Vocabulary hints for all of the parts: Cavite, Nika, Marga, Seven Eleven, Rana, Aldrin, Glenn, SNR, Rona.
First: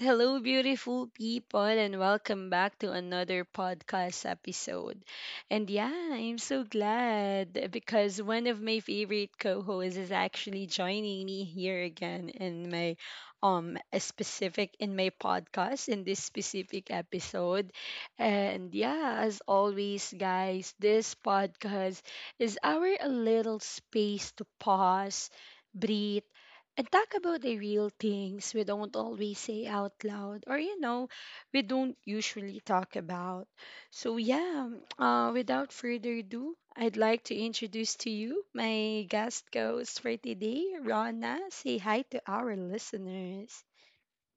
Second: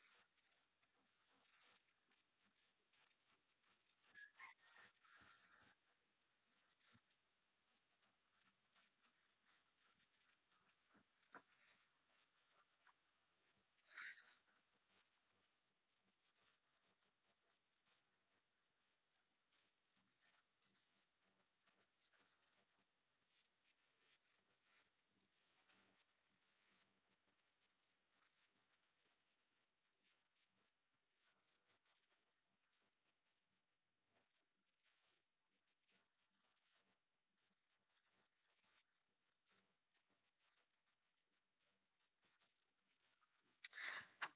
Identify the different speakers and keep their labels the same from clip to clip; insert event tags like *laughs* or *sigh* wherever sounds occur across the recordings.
Speaker 1: Hello, beautiful people, and welcome back to another podcast episode. And yeah, I'm so glad because one of my favorite co hosts is actually joining me here again in my a specific in my podcast in this specific episode, and yeah, as always, guys, this podcast is our little space to pause, breathe, and talk about the real things we don't always say out loud, or we don't usually talk about. So yeah, without further ado, I'd like to introduce to you my guest host for today, Rana. Say hi to our listeners.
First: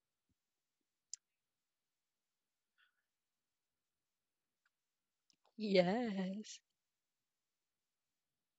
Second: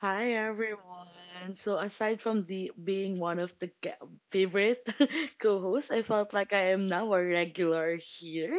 Speaker 2: Hi everyone. So aside from the being one of the favorite *laughs* co-hosts, I felt like
Speaker 1: Yes.
Speaker 2: I am now a regular here.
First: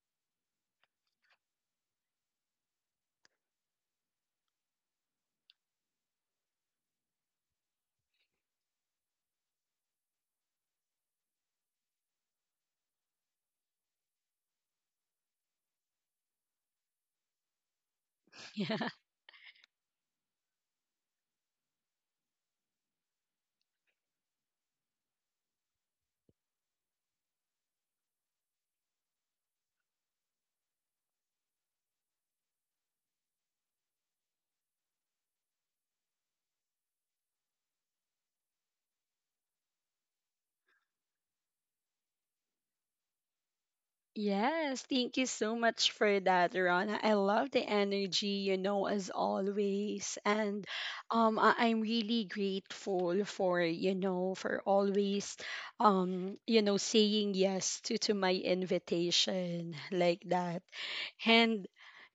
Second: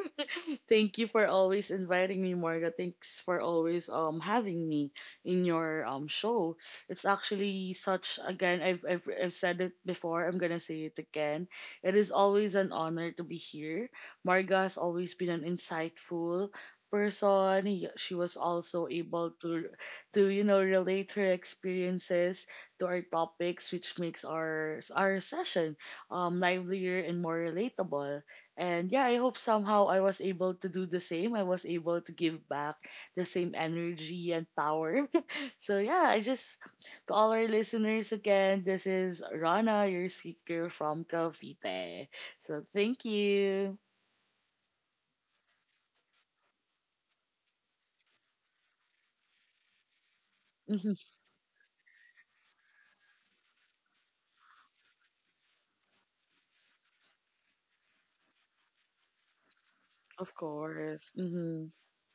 Speaker 2: Thank you for always inviting me, Marga. Thanks for always having me in your show. It's actually such again I've said it before, I'm gonna say it again. It is always an honor to be here. Marga has always been an insightful person. She was also
Speaker 1: *laughs*
Speaker 2: able to to relate her experiences to our topics which makes our session livelier and more relatable, and yeah, I hope somehow I was able to do the same. I was able to give back the same energy and power. *laughs* so yeah, I just to all our listeners again, this is Rana, your speaker from Cavite. So thank you.
Speaker 1: Yes, thank you so much for that, Rana. I love the energy, you know, as always. And
Speaker 2: hmm
Speaker 1: I'm really grateful for, you know, for always, you know, saying yes to, my invitation like
Speaker 2: Of
Speaker 1: that.
Speaker 2: course.
Speaker 1: And
Speaker 2: Mm-hmm.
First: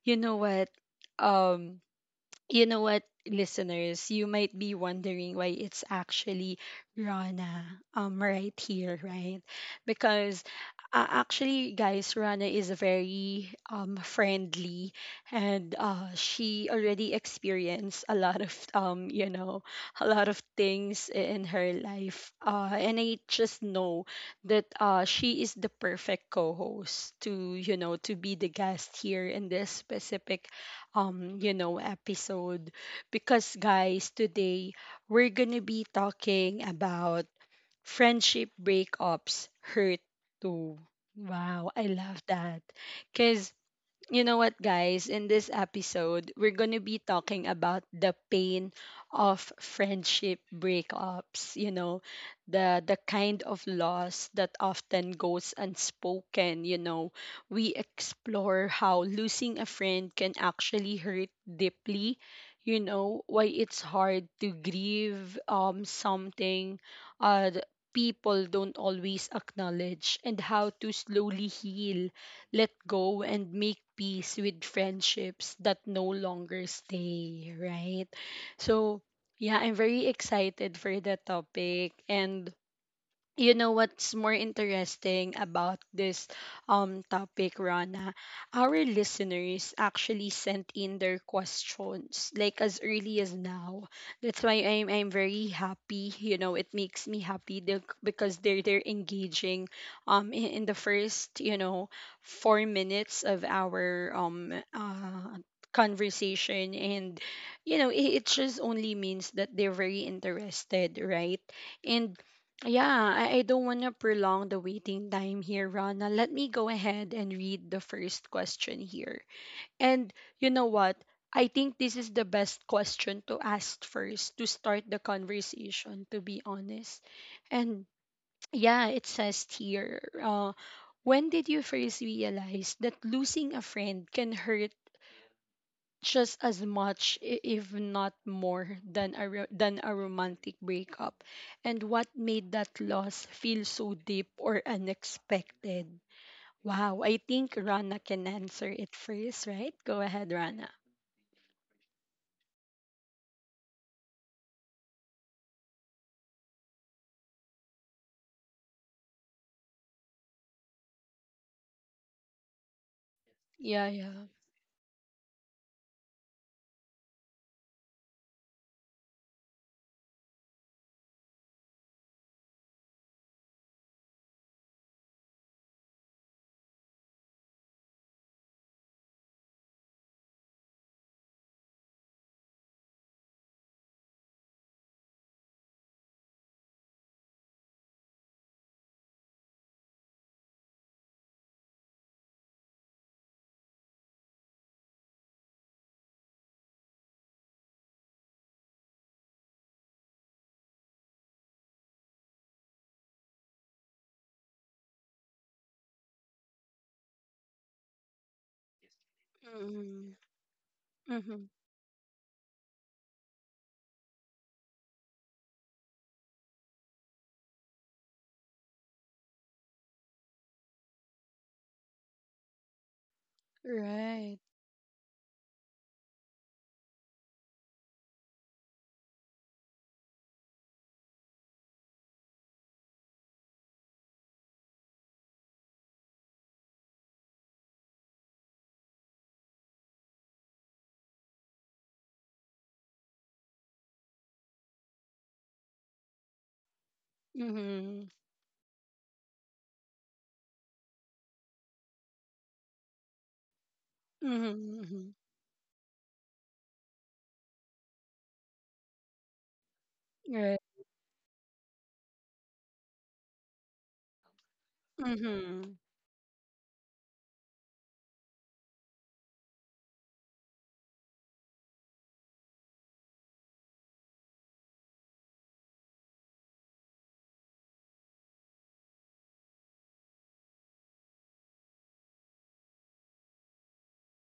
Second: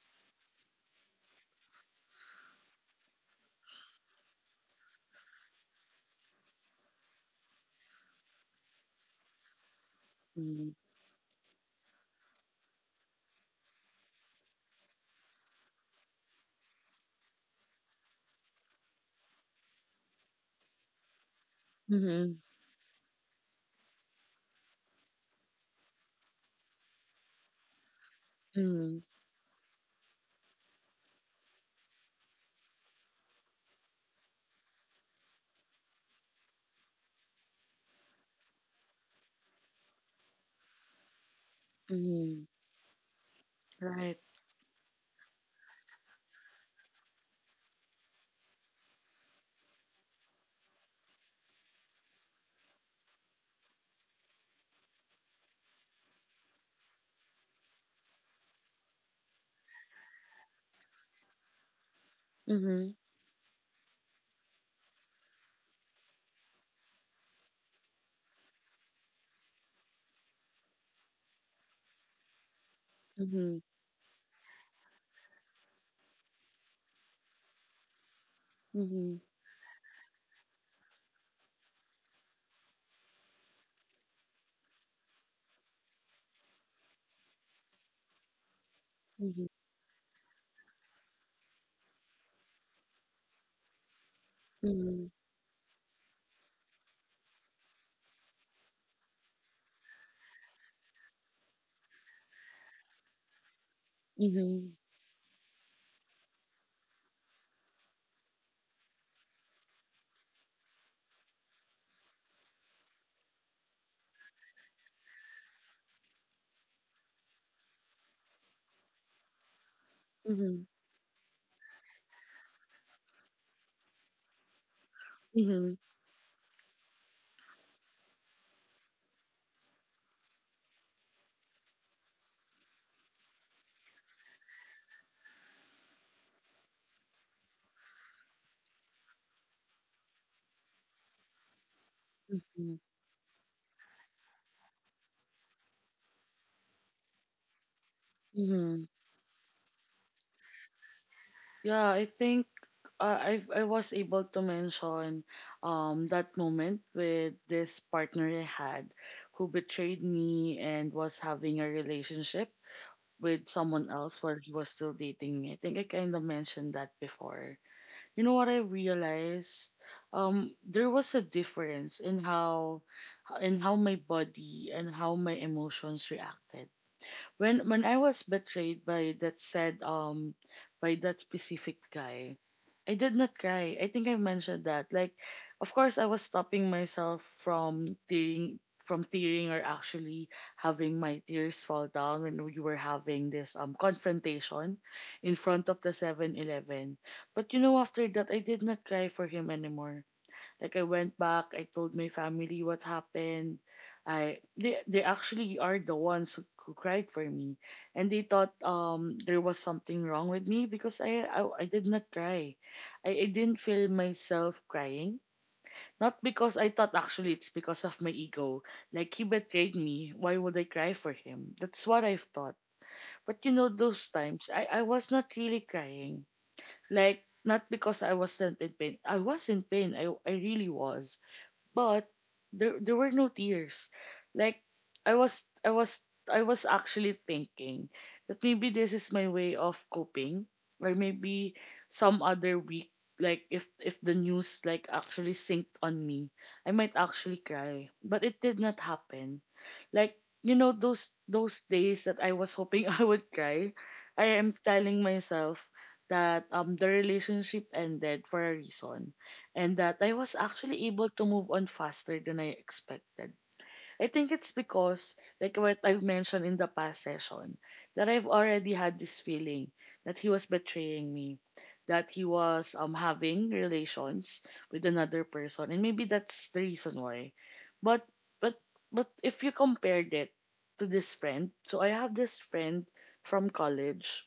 Speaker 1: you know what? Um, you know what, listeners, you might be wondering why it's actually Rana right here, right? Because
Speaker 2: Mm-hmm.
Speaker 1: actually, guys, Rana is very friendly, and she already experienced a lot of a lot of things in her life.
Speaker 2: Mm-hmm.
Speaker 1: And I just know that she is the perfect co-host to, you know, to be the guest here in this specific episode. Because guys, today we're going to be talking about friendship breakups hurt too. Wow, I
Speaker 2: Mm-hmm.
Speaker 1: love
Speaker 2: Mm-hmm.
Speaker 1: that.
Speaker 2: Right.
Speaker 1: You know what, guys? In this episode, we're going to be talking about the pain of friendship breakups, you know, the kind of loss that often goes unspoken, you know. We explore how losing a friend can actually hurt deeply, you
Speaker 2: Mm-hmm.
Speaker 1: know, why it's hard to grieve something uh people don't always acknowledge, and how to slowly heal, let go, and
Speaker 2: Mm-hmm.
Speaker 1: make peace with friendships that no longer stay, right? So,
Speaker 2: Mm-hmm.
Speaker 1: yeah, I'm very excited for the topic. And you know what's more interesting about this topic, Rana? Our listeners actually sent in their questions like as early as now. That's why I'm
Speaker 2: Mm-hmm.
Speaker 1: I'm very happy. You know, it makes me happy because they're engaging in the first, you know, 4 minutes of our
Speaker 2: Mm-hmm.
Speaker 1: conversation. And you know, it just only means that they're very interested, right? And yeah, I don't want to prolong the waiting time here, Rana. Let me go ahead and read the first question here. And you
Speaker 2: Mm-hmm.
Speaker 1: know what? I think this is the best question to ask first to start the
Speaker 2: Mm-hmm. Mm-hmm.
Speaker 1: conversation, to be honest. And yeah, it says here, when did you first realize that losing a friend can hurt just as much, if not more, than a romantic breakup. And what made
Speaker 2: Mm-hmm.
Speaker 1: that loss feel so deep or unexpected? Wow, I think Rana can answer
Speaker 2: Mm-hmm.
Speaker 1: it first, right? Go ahead, Rana.
Speaker 2: Yeah, I think I was able to mention that moment with this partner I had who betrayed me and was having a relationship with
Speaker 1: Yeah,
Speaker 2: someone else
Speaker 1: yeah.
Speaker 2: while he was still dating me. I think I kind of mentioned that before. You know what I realized? There was a difference in how my body and how my emotions reacted when I was betrayed by that said by that specific guy, I did not cry. I think I mentioned that. Like, of course, I was stopping myself from tearing or actually having my tears fall down when we were having this confrontation in front of the 7-Eleven. But you know, after that, I did not cry for him anymore. Like I went back, I told my family what happened. I they actually are the ones who cried for me, and they thought there was something
Speaker 1: Mm-hmm.
Speaker 2: wrong with me because I
Speaker 1: Mm-hmm.
Speaker 2: I, I did not cry, I didn't feel myself crying. Not because I thought, actually it's because of my ego. Like he betrayed me. Why would I cry for him? That's what I've thought. But you know those
Speaker 1: Right.
Speaker 2: times I was not really crying. Like not because I wasn't in pain. I was in pain. I really was, but there were no tears. Like I was I was I was actually thinking that maybe this is my way of coping, or maybe some other week, like if the news like actually sinked on me, I might actually cry.
Speaker 1: Mm-hmm.
Speaker 2: But it did not happen. Like you know those days that I was hoping *laughs* I would cry, I am
Speaker 1: Mm-hmm.
Speaker 2: telling
Speaker 1: Mm-hmm.
Speaker 2: myself that the relationship ended for a reason and that I was
Speaker 1: Right.
Speaker 2: actually able to move on faster than I expected. I think it's because, like
Speaker 1: Mm-hmm.
Speaker 2: what I've mentioned in the past session, that I've already had this feeling that he was betraying me, that he was having relations with another person, and maybe that's the reason why. But but but if you compared it to this friend, so I have this friend from college,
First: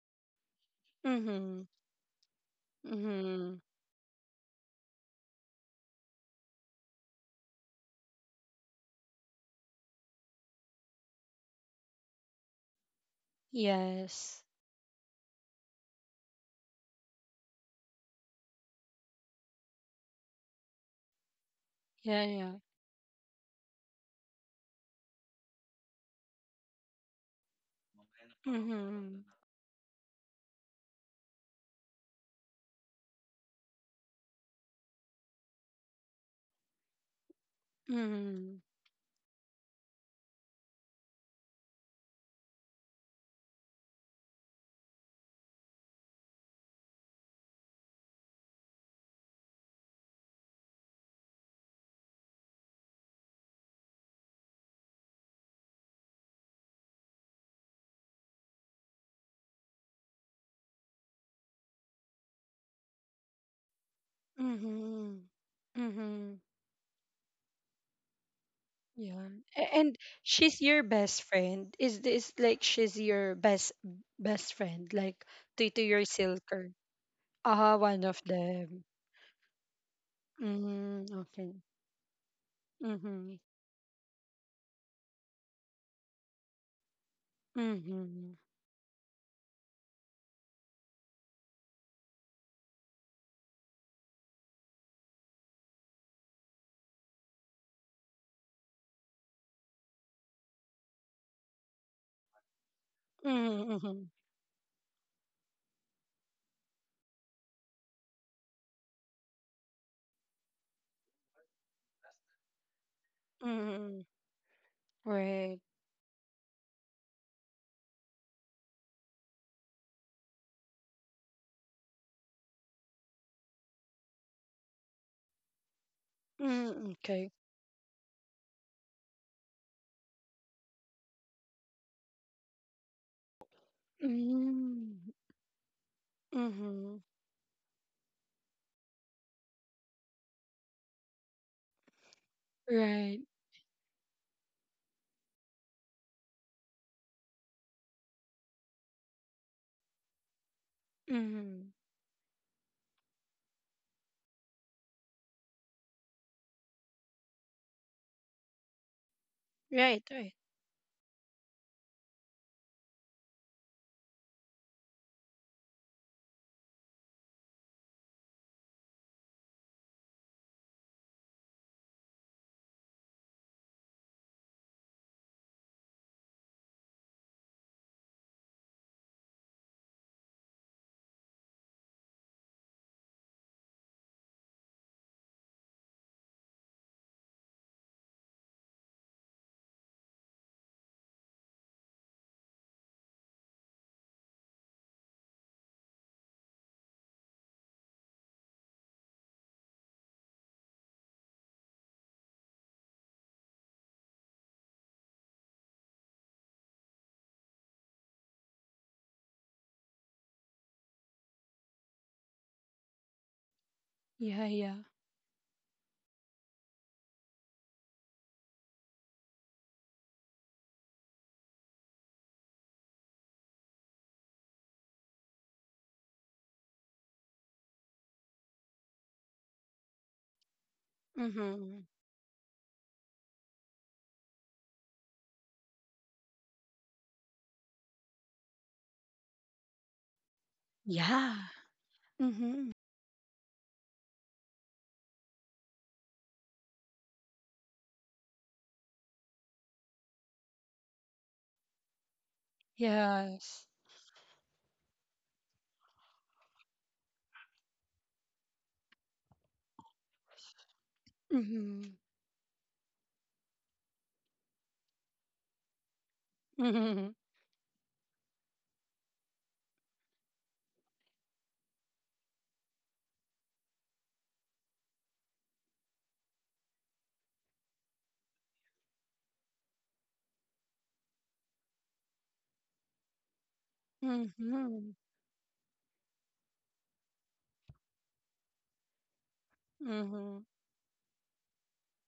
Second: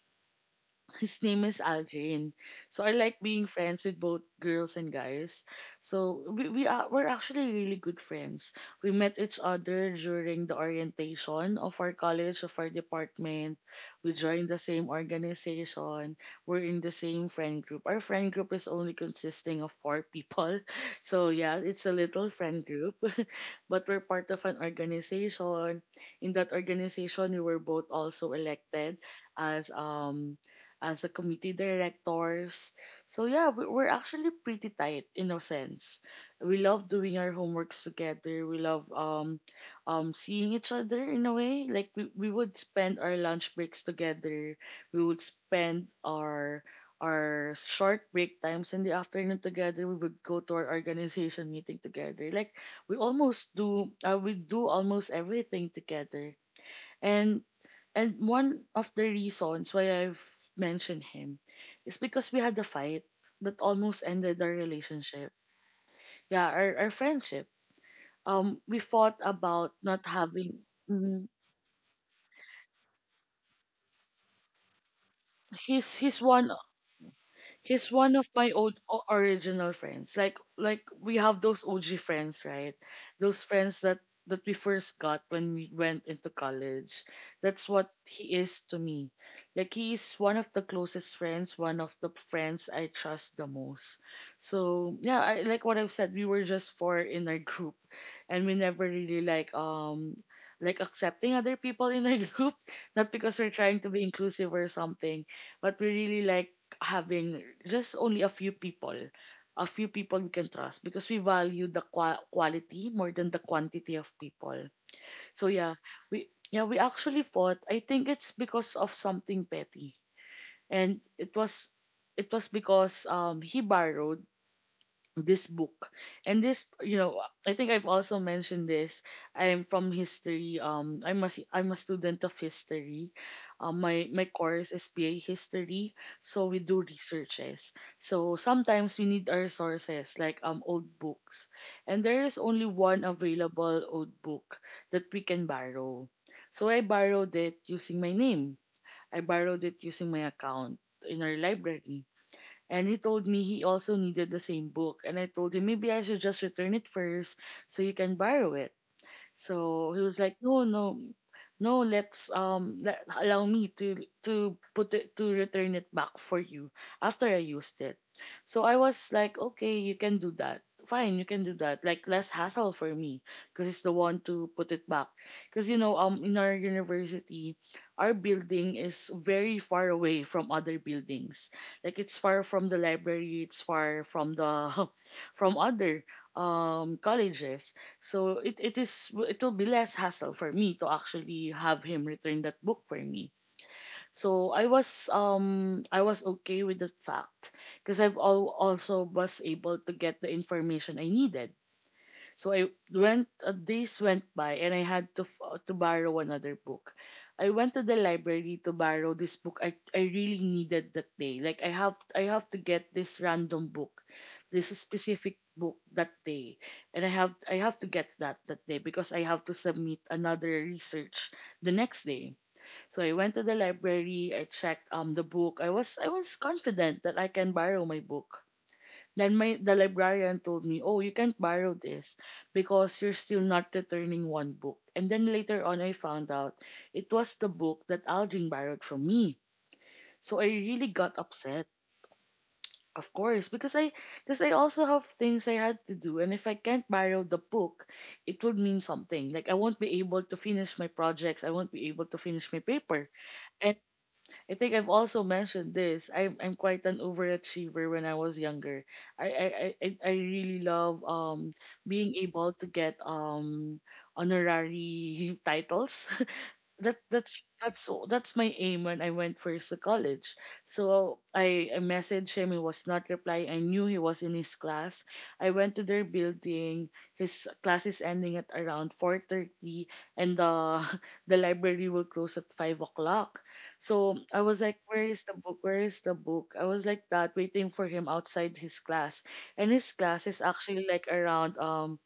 Speaker 2: his name is
Speaker 1: Mm-hmm.
Speaker 2: Aldrin. So I like being
Speaker 1: Mm-hmm.
Speaker 2: friends with both girls and guys. So we're actually really good friends. We met each other during the orientation of our college, of our department. We
Speaker 1: Yes.
Speaker 2: joined the same organization. We're in the same friend group. Our friend group is only consisting of four people. *laughs* So yeah, it's a
Speaker 1: Yeah,
Speaker 2: little
Speaker 1: yeah.
Speaker 2: friend group. *laughs* But we're part of an organization. In that organization we were both also elected
Speaker 1: Mm-hmm.
Speaker 2: as a committee directors. So yeah, we're actually pretty tight in a sense. We love doing our homeworks together. We love seeing each other in a way. Like we would spend our lunch breaks together. We would spend our short break times in the afternoon together. We would go to our organization meeting together. Like we do almost everything together. And And one of the reasons why I've mentioned him is because we had a fight that almost ended our
Speaker 1: Mm-hmm.
Speaker 2: relationship.
Speaker 1: Mm-hmm.
Speaker 2: Yeah, our friendship. We fought
Speaker 1: Yeah.
Speaker 2: about
Speaker 1: And
Speaker 2: not
Speaker 1: she's
Speaker 2: having.
Speaker 1: your best
Speaker 2: mhm.
Speaker 1: friend. Is this like she's your best friend, like, to
Speaker 2: He's
Speaker 1: your
Speaker 2: he's one
Speaker 1: silker? Ah,
Speaker 2: he's
Speaker 1: one
Speaker 2: one
Speaker 1: of
Speaker 2: of my old
Speaker 1: them.
Speaker 2: original friends. Like
Speaker 1: Mm,
Speaker 2: we have
Speaker 1: okay.
Speaker 2: those OG friends, right?
Speaker 1: Mm-hmm.
Speaker 2: Those friends that we first got when we went into college. That's what
Speaker 1: Mm-hmm.
Speaker 2: he is to me. Like he's one of the closest friends, one of the friends I trust the most. So yeah, I like what I've said, we were just four in our group and we never really like accepting other people in our *laughs* group. Not because we're trying to
Speaker 1: Mm-hmm.
Speaker 2: be inclusive or something, but we really like having just only a few people we can trust because we value the quality more than the quantity
Speaker 1: Mm-hmm.
Speaker 2: of people. So
Speaker 1: Right.
Speaker 2: yeah, we actually fought. I think it's because of something petty, and it was because he borrowed this book, and this
Speaker 1: Mm,
Speaker 2: you know
Speaker 1: okay.
Speaker 2: I think I've also mentioned this, I'm from history, I'm I'm a student of history. My my course is
Speaker 1: Mm,
Speaker 2: pa history, so we do
Speaker 1: mm-hmm.
Speaker 2: researches, so sometimes we need our sources like old books, and there is only one
Speaker 1: Right.
Speaker 2: available old book that we can borrow, so I borrowed it using my name, I borrowed it using my account in our
Speaker 1: Mm-hmm.
Speaker 2: library, and he told me he also needed the same book. And I told him maybe I should just return it first so you can borrow it. So he
Speaker 1: Right,
Speaker 2: was
Speaker 1: right.
Speaker 2: like, "No, no, no, let's let allow me to put it to return it back for you after I used it." So I was like, okay, you can do that. Fine, you can do that. Like less hassle for me because it's the one to put it back. Because you know, in our university, our building is very far away from other buildings. Like it's far from the library, it's far from the *laughs* from other colleges. So it will be less hassle for me to actually have him return that book for me. So I was okay with the fact because I've also was able to get the information I needed, so I went, days went by and I had to, to borrow another book. I went to the library to borrow this book I really needed that day. Like I have to get this random book,
Speaker 1: Yeah,
Speaker 2: this
Speaker 1: yeah.
Speaker 2: specific book that day. And I have to get that that day because I have to submit another research the next day. So I went to the library, I checked the book. I was confident that I can borrow my book. Then my the librarian told me, "Oh, you can't borrow
Speaker 1: Mm-hmm.
Speaker 2: this because you're still not returning one book." And then later on I found out it was the book that Aldrin borrowed from me. So I really got
Speaker 1: Yeah.
Speaker 2: upset,
Speaker 1: Mm-hmm.
Speaker 2: of course, because I also have things I had to do, and if I can't borrow the book, it would mean something. Like I won't be able to finish my projects, I won't be able to finish my paper.
Speaker 1: Yes.
Speaker 2: And I think I've also mentioned this. I'm quite an overachiever when I was younger. I really love
Speaker 1: Mm-hmm.
Speaker 2: being able to get honorary *laughs* titles.
Speaker 1: Mm-hmm.
Speaker 2: That's my aim when I went first to college. So I messaged him. He was not replying. I knew he was in his class. I went to their building. His class is ending at around 4:30, and the *laughs* the library will close at 5 o'clock. So I was like,
Speaker 1: Mm-hmm.
Speaker 2: "Where is the book? Where is the book?" I was like that, waiting for him outside his class, and his class
Speaker 1: Mm-hmm.
Speaker 2: is actually like around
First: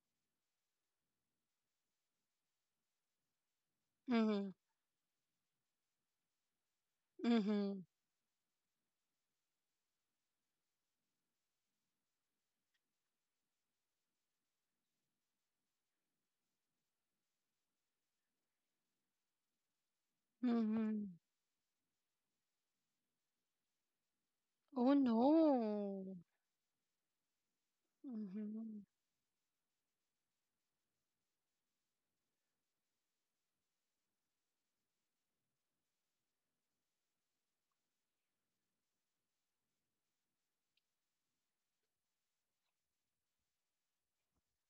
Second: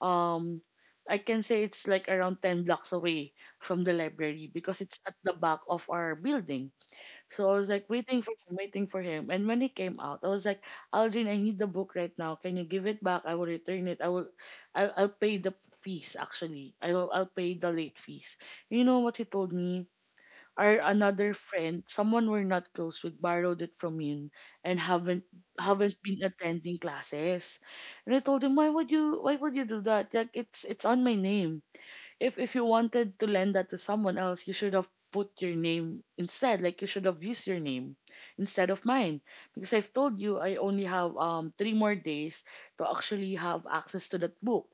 Speaker 2: um I can say it's like around 10 blocks away from the library
Speaker 1: Mhm.
Speaker 2: because it's at the back of our building. So I was
Speaker 1: Mhm.
Speaker 2: like waiting for him, waiting for him. And when he came out, I was like, "Algin, I need the book right now. Can you give it back? I will return it. I'll pay the fees actually. I'll pay the late fees." You know what he told me? Our
Speaker 1: Mhm.
Speaker 2: another friend, someone we're not close with, borrowed it from him and
Speaker 1: Oh
Speaker 2: haven't
Speaker 1: no.
Speaker 2: been attending classes. And I told him, "Why
Speaker 1: Mhm.
Speaker 2: would you do that? Like it's on my name. If you wanted to lend that to someone else, you should have put your name instead. Like you should have used your name instead of mine." Because I've told you I only have three more days to actually have access to that book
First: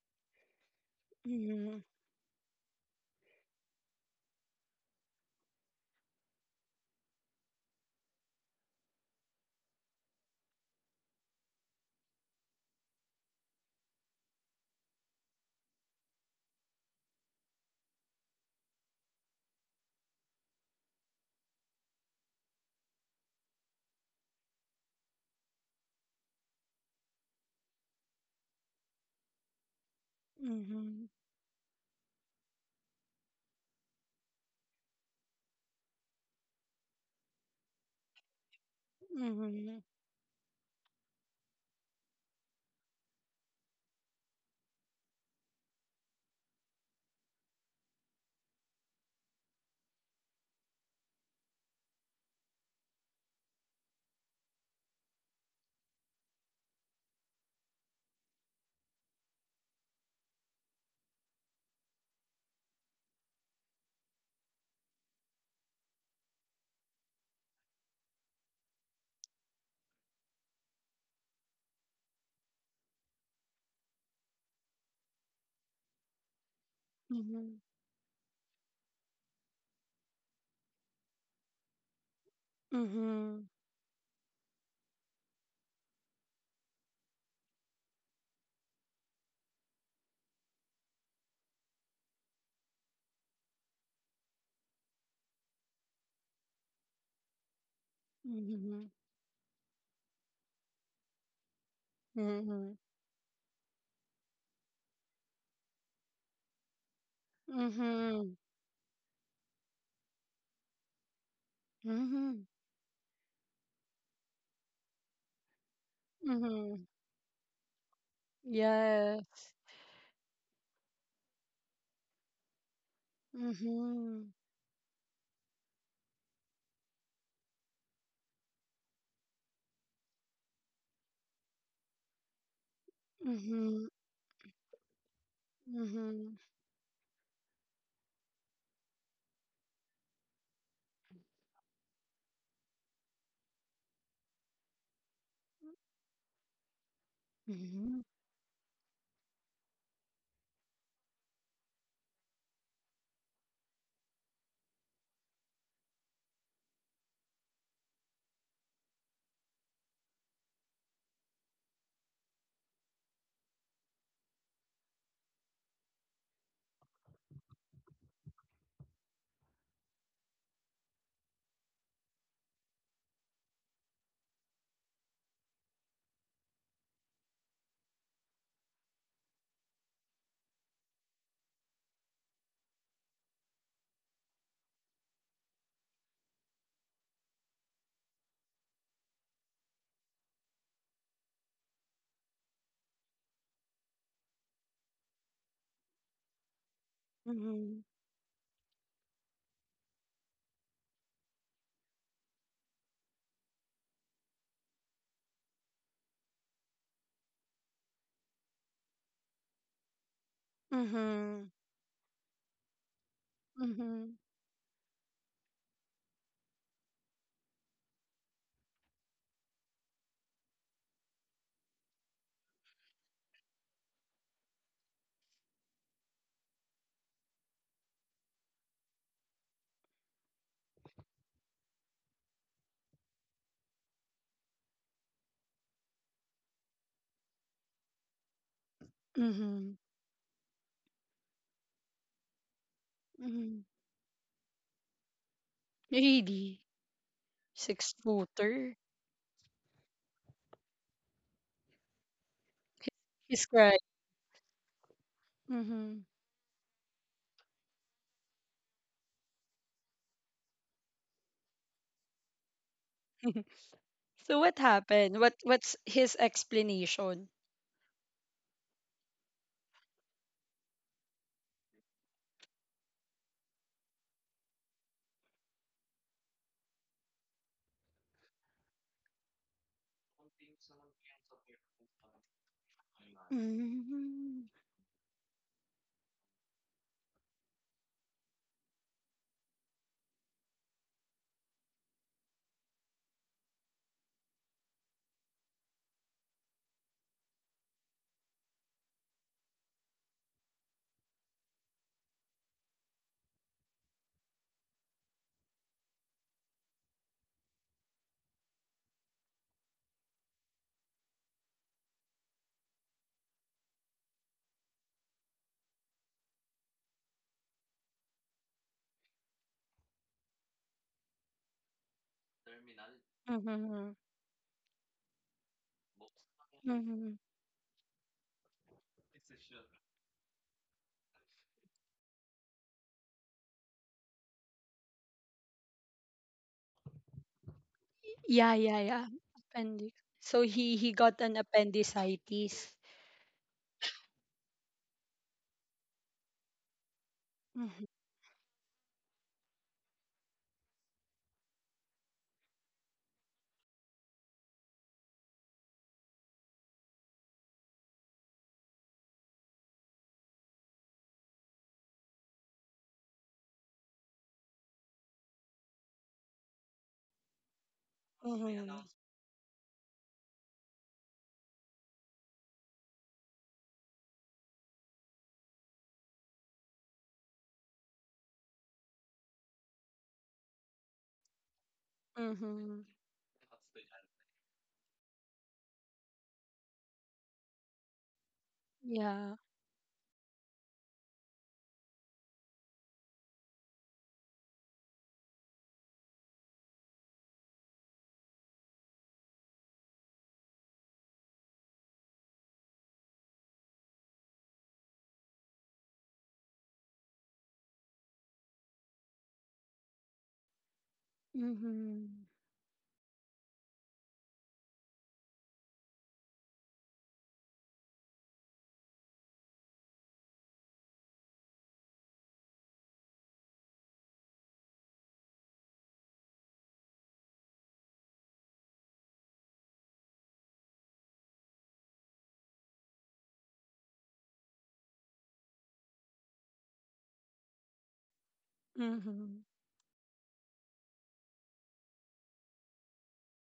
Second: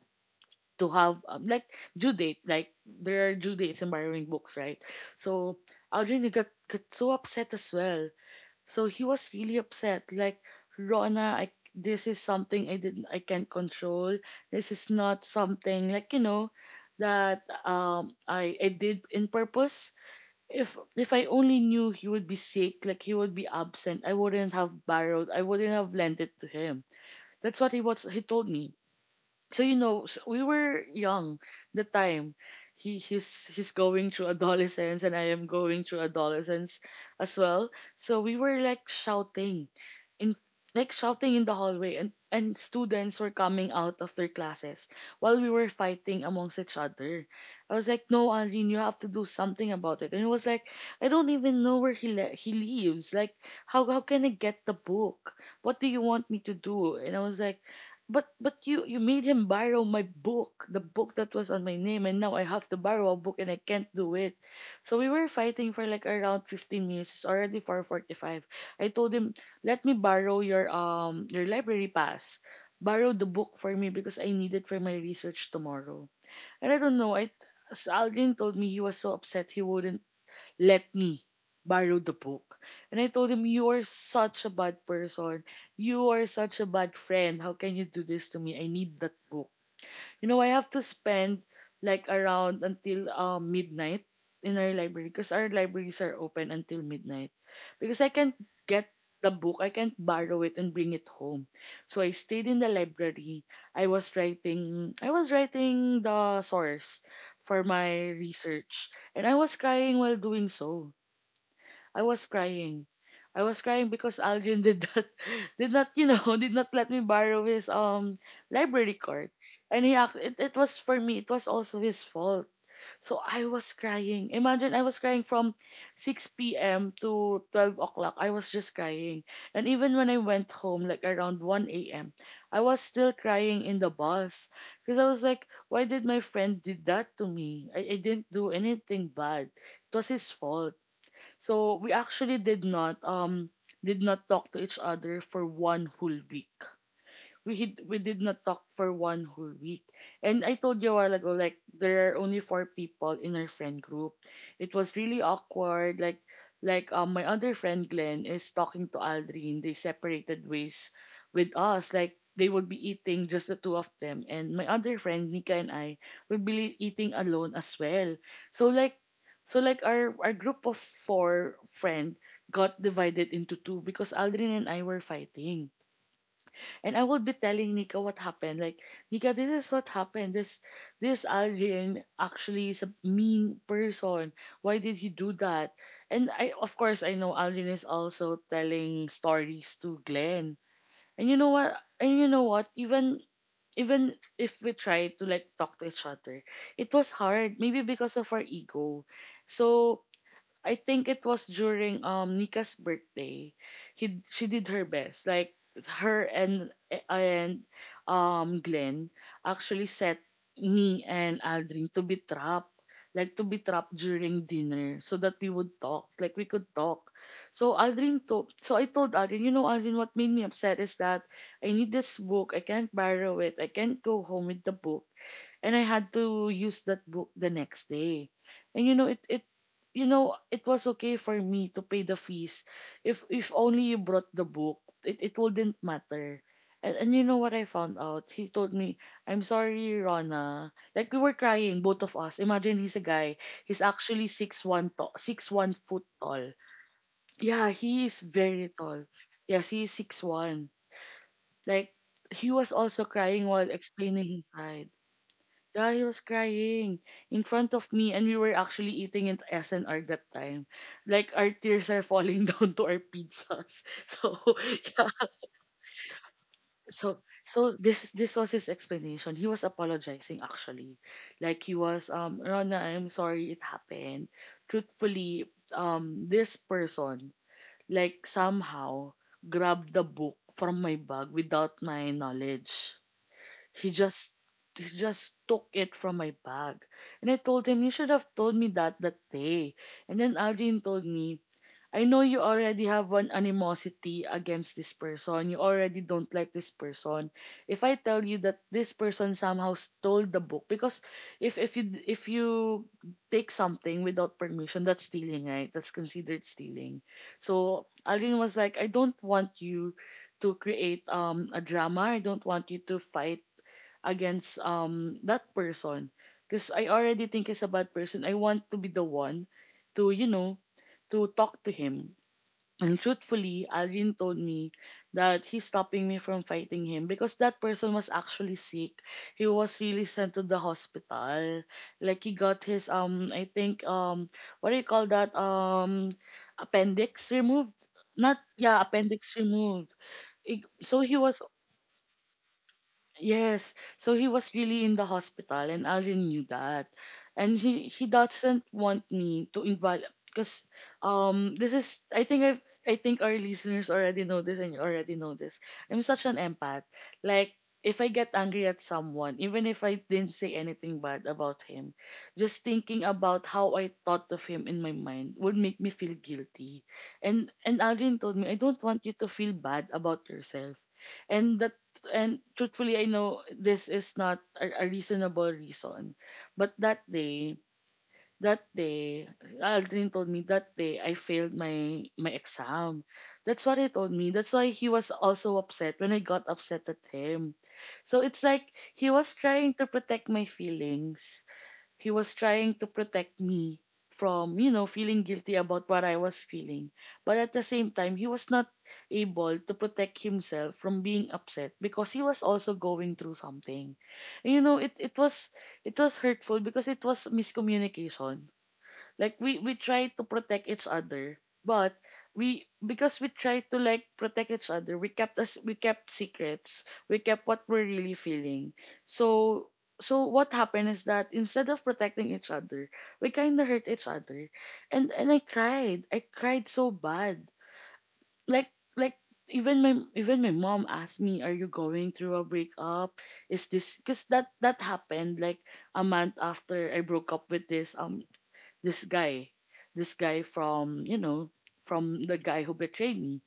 Speaker 2: to have like,
Speaker 1: Mhm.
Speaker 2: due date, like there are due dates in borrowing books, right? So Aldrin got so upset as well, so he was really upset, like, Rona, I, this is something I can't control. This is not something like that I did in purpose. If I only knew he would be sick, like he would be absent, I wouldn't have lent it to him. That's what he told me. So we were
Speaker 1: Mhm.
Speaker 2: young the time. He's going through adolescence and I am going through adolescence as well. So we were like
Speaker 1: Mhm.
Speaker 2: in shouting in the hallway, and students were coming out of their classes while we were fighting amongst each other. I was like, no, Arlene, you have to do something about it. And he was like, I don't even know where he lives, like, how can I get the book? What do you want me to do? And I was like, but you made him borrow my book, the book that was on my name, and now I have to borrow a book and I can't do it. So we were fighting for like around 15 minutes. It's already 4:45. I told him, "Let me borrow your library pass. Borrow the book for me because I need it for my research tomorrow." And I don't know, Aldrin told me he was so upset he wouldn't let me borrow the book. And I told him,
Speaker 1: Mhm.
Speaker 2: you are such a bad person. You are such a bad friend. How can you do this to me? I need that book. You know, I have to spend like around until midnight in our library, because our libraries are open until midnight. Because I can't get
Speaker 1: Mhm.
Speaker 2: the book, I can't borrow it and bring it home. So I stayed in the
Speaker 1: Mhm.
Speaker 2: library. I was writing the source for
Speaker 1: Mhm.
Speaker 2: my
Speaker 1: Mhm.
Speaker 2: research, and I was crying while doing so. I was
Speaker 1: Mhm.
Speaker 2: crying. I was crying because Aldrin did not *laughs* did not you know *laughs* did not
Speaker 1: Mhm.
Speaker 2: let me borrow his library card,
Speaker 1: Yes.
Speaker 2: and it was for me. It was also his fault. So I was
Speaker 1: Mhm.
Speaker 2: crying. Imagine I was crying from 6 p.m. to 12 o'clock. I was just crying, and even when I went home, like around 1 a.m., I was still crying in
Speaker 1: Mhm.
Speaker 2: the bus. Because I was like, why did my
Speaker 1: Mhm.
Speaker 2: friend did that to me? I didn't do anything bad. It was his fault. So we actually did not talk to each other for one whole week. We hid, we
Speaker 1: Mhm.
Speaker 2: did not talk for one whole week. And I told you a while ago, like there are only four people in our friend group. It was really awkward. Like, my other friend Glenn is talking to Aldrin. They separated ways with us. Like they would be eating just the two of them, and my other friend Nika and I would be eating alone as well. So like so like our group of four friend got divided into two because Aldrin and I were fighting. And I would be telling Nika what happened. Like, Nika, this is what happened. This Aldrin actually is a mean person. Why did he do that? And I of course I know Aldrin is also telling stories to Glenn. And you know what? And you know what? Even if we try to like talk to each other, it was hard. Maybe
Speaker 1: Mhm.
Speaker 2: because of our ego. So I think it was during Nika's birthday. He she did her best. Like her and Glenn actually set me and
Speaker 1: Mhm.
Speaker 2: Aldrin to be trapped. Like, to be trapped
Speaker 1: Mhm.
Speaker 2: during dinner so that we would talk. Like we could talk. So I told Aldrin, you know, Aldrin, what made me upset is that I need this book. I can't borrow it. I can't go home with the book, and I had to use that book the next day. And you know, it was okay for me to pay the fees if only you brought the book. It wouldn't matter. And you know what I found out? He told me, "I'm
Speaker 1: Mhm.
Speaker 2: sorry, Rona." Like, we were crying, both of us. Imagine, he's a guy.
Speaker 1: Mhm.
Speaker 2: He's actually 6'1" tall, 6'1" foot tall.
Speaker 1: Really?
Speaker 2: Yeah,
Speaker 1: Six
Speaker 2: he is very
Speaker 1: footer?
Speaker 2: tall. Yes, he is 6'1". Like, he was also
Speaker 1: He's
Speaker 2: crying while
Speaker 1: crying.
Speaker 2: explaining his side. Yeah,
Speaker 1: Mm-hmm.
Speaker 2: he was crying in front of me, and we were actually eating at SNR that time. Like, our tears are falling *laughs* down to our
Speaker 1: *laughs*
Speaker 2: pizzas.
Speaker 1: So
Speaker 2: So
Speaker 1: what
Speaker 2: *laughs* yeah,
Speaker 1: happened? What what's his
Speaker 2: so
Speaker 1: explanation?
Speaker 2: so this was his explanation. He was apologizing actually, like, he was Rona, I'm sorry it happened. Truthfully, this person like somehow grabbed the book from my bag without my knowledge. He just
Speaker 1: Mm-hmm.
Speaker 2: he just took it from my bag. And I told him, you should have told me that that day. And then Aldrin told me, I know you already have one animosity against this person. You already don't like this person. If I tell you that this person somehow stole the book, because if you take something without permission, that's stealing, right? That's considered stealing. So Aldrin was like, I don't want you to create a drama. I don't want you to fight against that person because I already think he's a bad person. I want to be the one to you know to talk to him. And truthfully,
Speaker 1: Mm-hmm.
Speaker 2: Aldrin told me that he's stopping me from fighting him
Speaker 1: Mm-hmm.
Speaker 2: because that person was actually sick. He was really sent to the hospital. Like, he got his I think, what do you call that, appendix removed? Not,
Speaker 1: Yeah,
Speaker 2: yeah,
Speaker 1: yeah, yeah.
Speaker 2: appendix removed.
Speaker 1: Appendix. So he
Speaker 2: So he
Speaker 1: got an
Speaker 2: was.
Speaker 1: appendicitis.
Speaker 2: Yes. So he was really in the hospital and Alvin knew that. And
Speaker 1: Mm-hmm.
Speaker 2: he doesn't want me to involve, because this is, I think our listeners already know this, and you already know this. I'm such an empath. Like, if I get angry at someone, even if I didn't say anything bad about him, just thinking about how I thought of him in my mind would make me feel guilty. And Alvin told me, I
Speaker 1: Mm-hmm.
Speaker 2: don't want you to feel bad about yourself and that and truthfully I know this is not a reasonable reason, but that day Aldrin told me that day I failed my
Speaker 1: Mm-hmm.
Speaker 2: exam. That's what he told me. That's why he was also upset when I got upset at him. So it's like he was
Speaker 1: Yeah.
Speaker 2: trying to protect my feelings. He was trying to protect me from, you know, feeling guilty about what I was feeling, but at the same time he was not able to protect himself from being upset because he was also going through something. And, you know, it was hurtful because it was miscommunication. Like, we try to protect each other, but
Speaker 1: Mm-hmm.
Speaker 2: we because we try to like protect each other, we kept secrets, we kept what we're really feeling. So so what happened is that instead of protecting each other, we kind of hurt each other, and I cried so bad, like like even my mom asked me, "Are you going through a breakup? Is this because that happened, like, a month after I broke up with this this
Speaker 1: Mm-hmm.
Speaker 2: guy, this guy from, you know, from the guy who betrayed me.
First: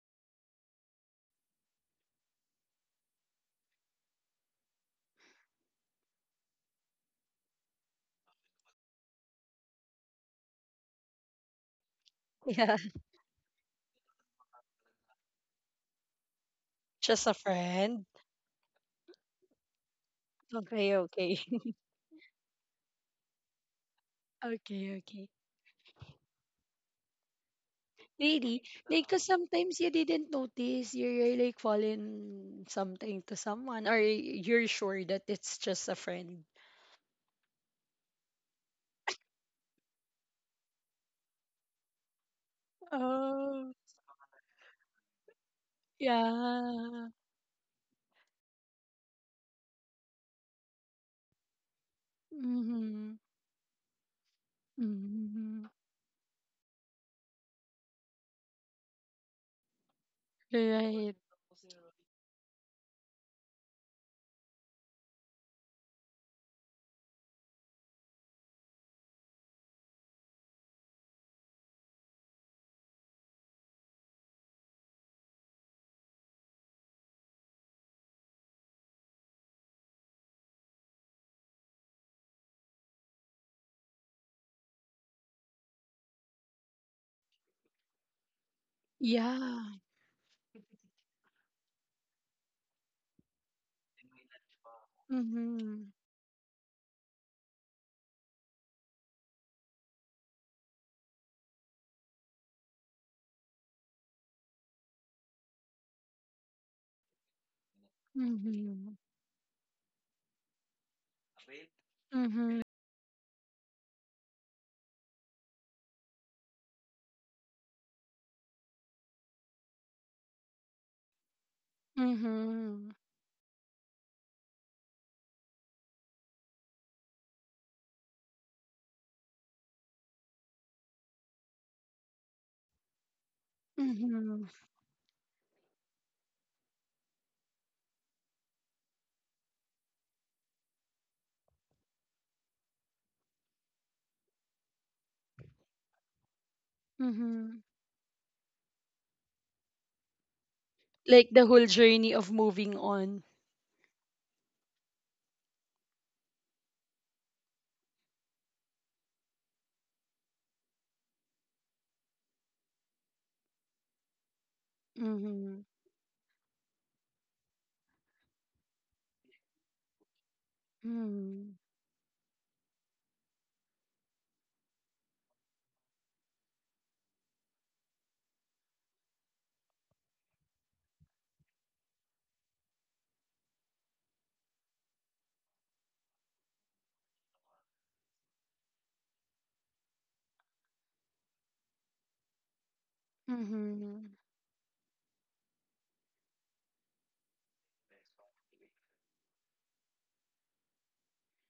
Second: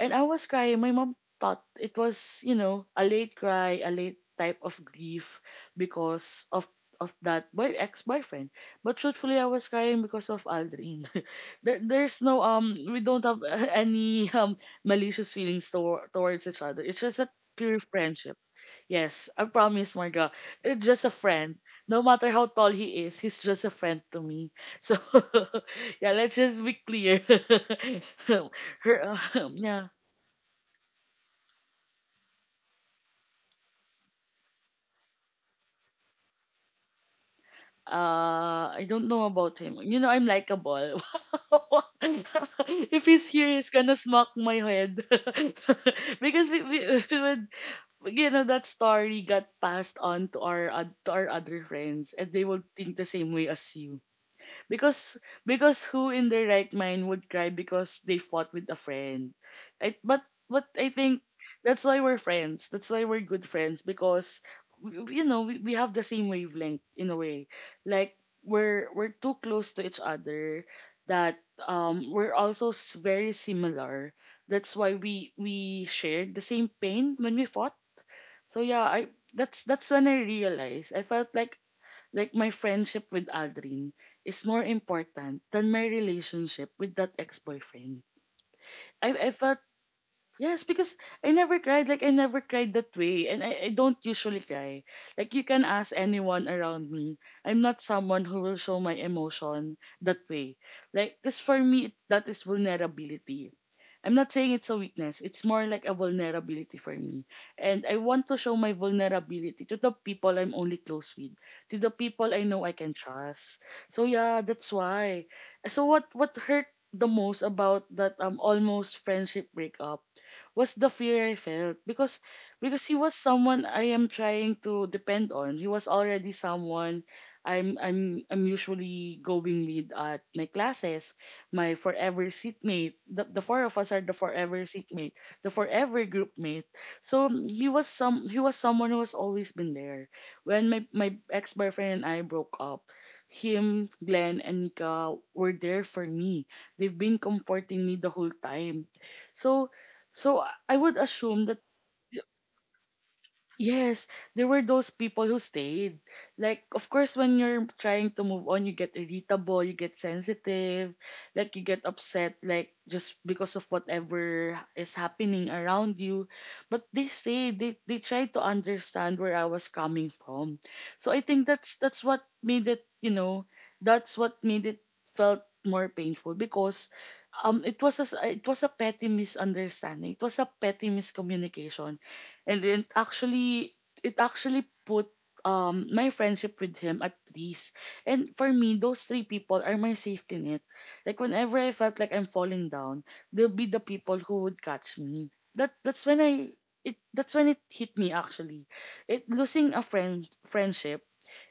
Speaker 2: And I was crying. My mom thought it was, you know, a late cry, a late type of grief because of that boy ex-boyfriend. But truthfully, I was crying because of Aldrin. *laughs* There's no,
Speaker 1: Yeah.
Speaker 2: we don't have *laughs* any malicious feelings toward towards each other. It's
Speaker 1: *laughs*
Speaker 2: just
Speaker 1: Just
Speaker 2: a
Speaker 1: a
Speaker 2: pure
Speaker 1: friend.
Speaker 2: friendship. Yes, I promise, Marga. It's
Speaker 1: Okay,
Speaker 2: just a
Speaker 1: okay.
Speaker 2: friend.
Speaker 1: *laughs*
Speaker 2: No matter how tall he is, he's just a friend to me.
Speaker 1: Okay,
Speaker 2: So,
Speaker 1: okay.
Speaker 2: *laughs* yeah, let's just be clear.
Speaker 1: Really?
Speaker 2: *laughs* Her,
Speaker 1: Because
Speaker 2: *laughs*
Speaker 1: sometimes you
Speaker 2: yeah.
Speaker 1: didn't notice you're like falling something to someone, or you're sure that it's just a friend.
Speaker 2: I don't know about him. You know, I'm likable. *laughs* If he's here, he's
Speaker 1: Oh,
Speaker 2: gonna smack my head. *laughs* Because *laughs*
Speaker 1: yeah.
Speaker 2: we would, you know, that story got passed on to our other friends, and they would think the
Speaker 1: Mm-hmm.
Speaker 2: same way as you. Because
Speaker 1: Mm-hmm.
Speaker 2: because who in their right mind would cry because they fought with a friend? I, but I
Speaker 1: Right.
Speaker 2: think that's why we're friends. That's why we're good friends, because you know, we have the same wavelength in a way. Like we're too close to each other that we're also very similar. That's why we shared the same pain when we fought. So yeah, I that's when I realized I felt like my friendship with Aldrin is more important than my relationship with that ex-boyfriend. I felt,
Speaker 1: Yeah.
Speaker 2: yes, because I never cried. Like, I never cried that way. And I don't usually cry. Like, you can
Speaker 1: Mm-hmm.
Speaker 2: ask anyone around me. I'm not someone who will show my emotion that way. Like, this for me, that is vulnerability. I'm not saying it's a weakness. It's more like a vulnerability for me. And I want to show my
Speaker 1: Mm-hmm.
Speaker 2: vulnerability to the people I'm only close with, to the people I
Speaker 1: Mm-hmm.
Speaker 2: know I can trust. So yeah, that's why. So what hurt the most about that almost friendship breakup was the fear I felt because
Speaker 1: Mm-hmm.
Speaker 2: because he was someone I am trying to depend on. He was already someone I'm usually going with at my classes, my forever seatmate. The four of us are the
Speaker 1: Mm-hmm.
Speaker 2: forever seatmate, the forever group mate. So he was someone who has always been there. When my ex boyfriend and I broke up, him, Glenn, and Nika were there for me. They've been
Speaker 1: Mm-hmm.
Speaker 2: comforting me the whole time. So so I would
Speaker 1: Like the
Speaker 2: assume that
Speaker 1: whole journey of moving on.
Speaker 2: yes, there were those people who stayed. Like, of course, when you're trying to move on, you get irritable, you get sensitive, like, you get upset, like, just because of whatever is happening
Speaker 1: Mm-hmm.
Speaker 2: around you. But they stayed, they tried to understand where I was coming from. So I think
Speaker 1: Mm-hmm.
Speaker 2: that's what made it, you know, that's what made it felt more painful because it was it was a petty misunderstanding, it was a petty miscommunication, and then it actually put my friendship with him at risk. And for me, those three people are my safety net. Like whenever I felt like I'm falling down, they'll be the
Speaker 1: Mm-hmm.
Speaker 2: people who would catch me. That that's when I it that's when it hit me actually. It Losing a friendship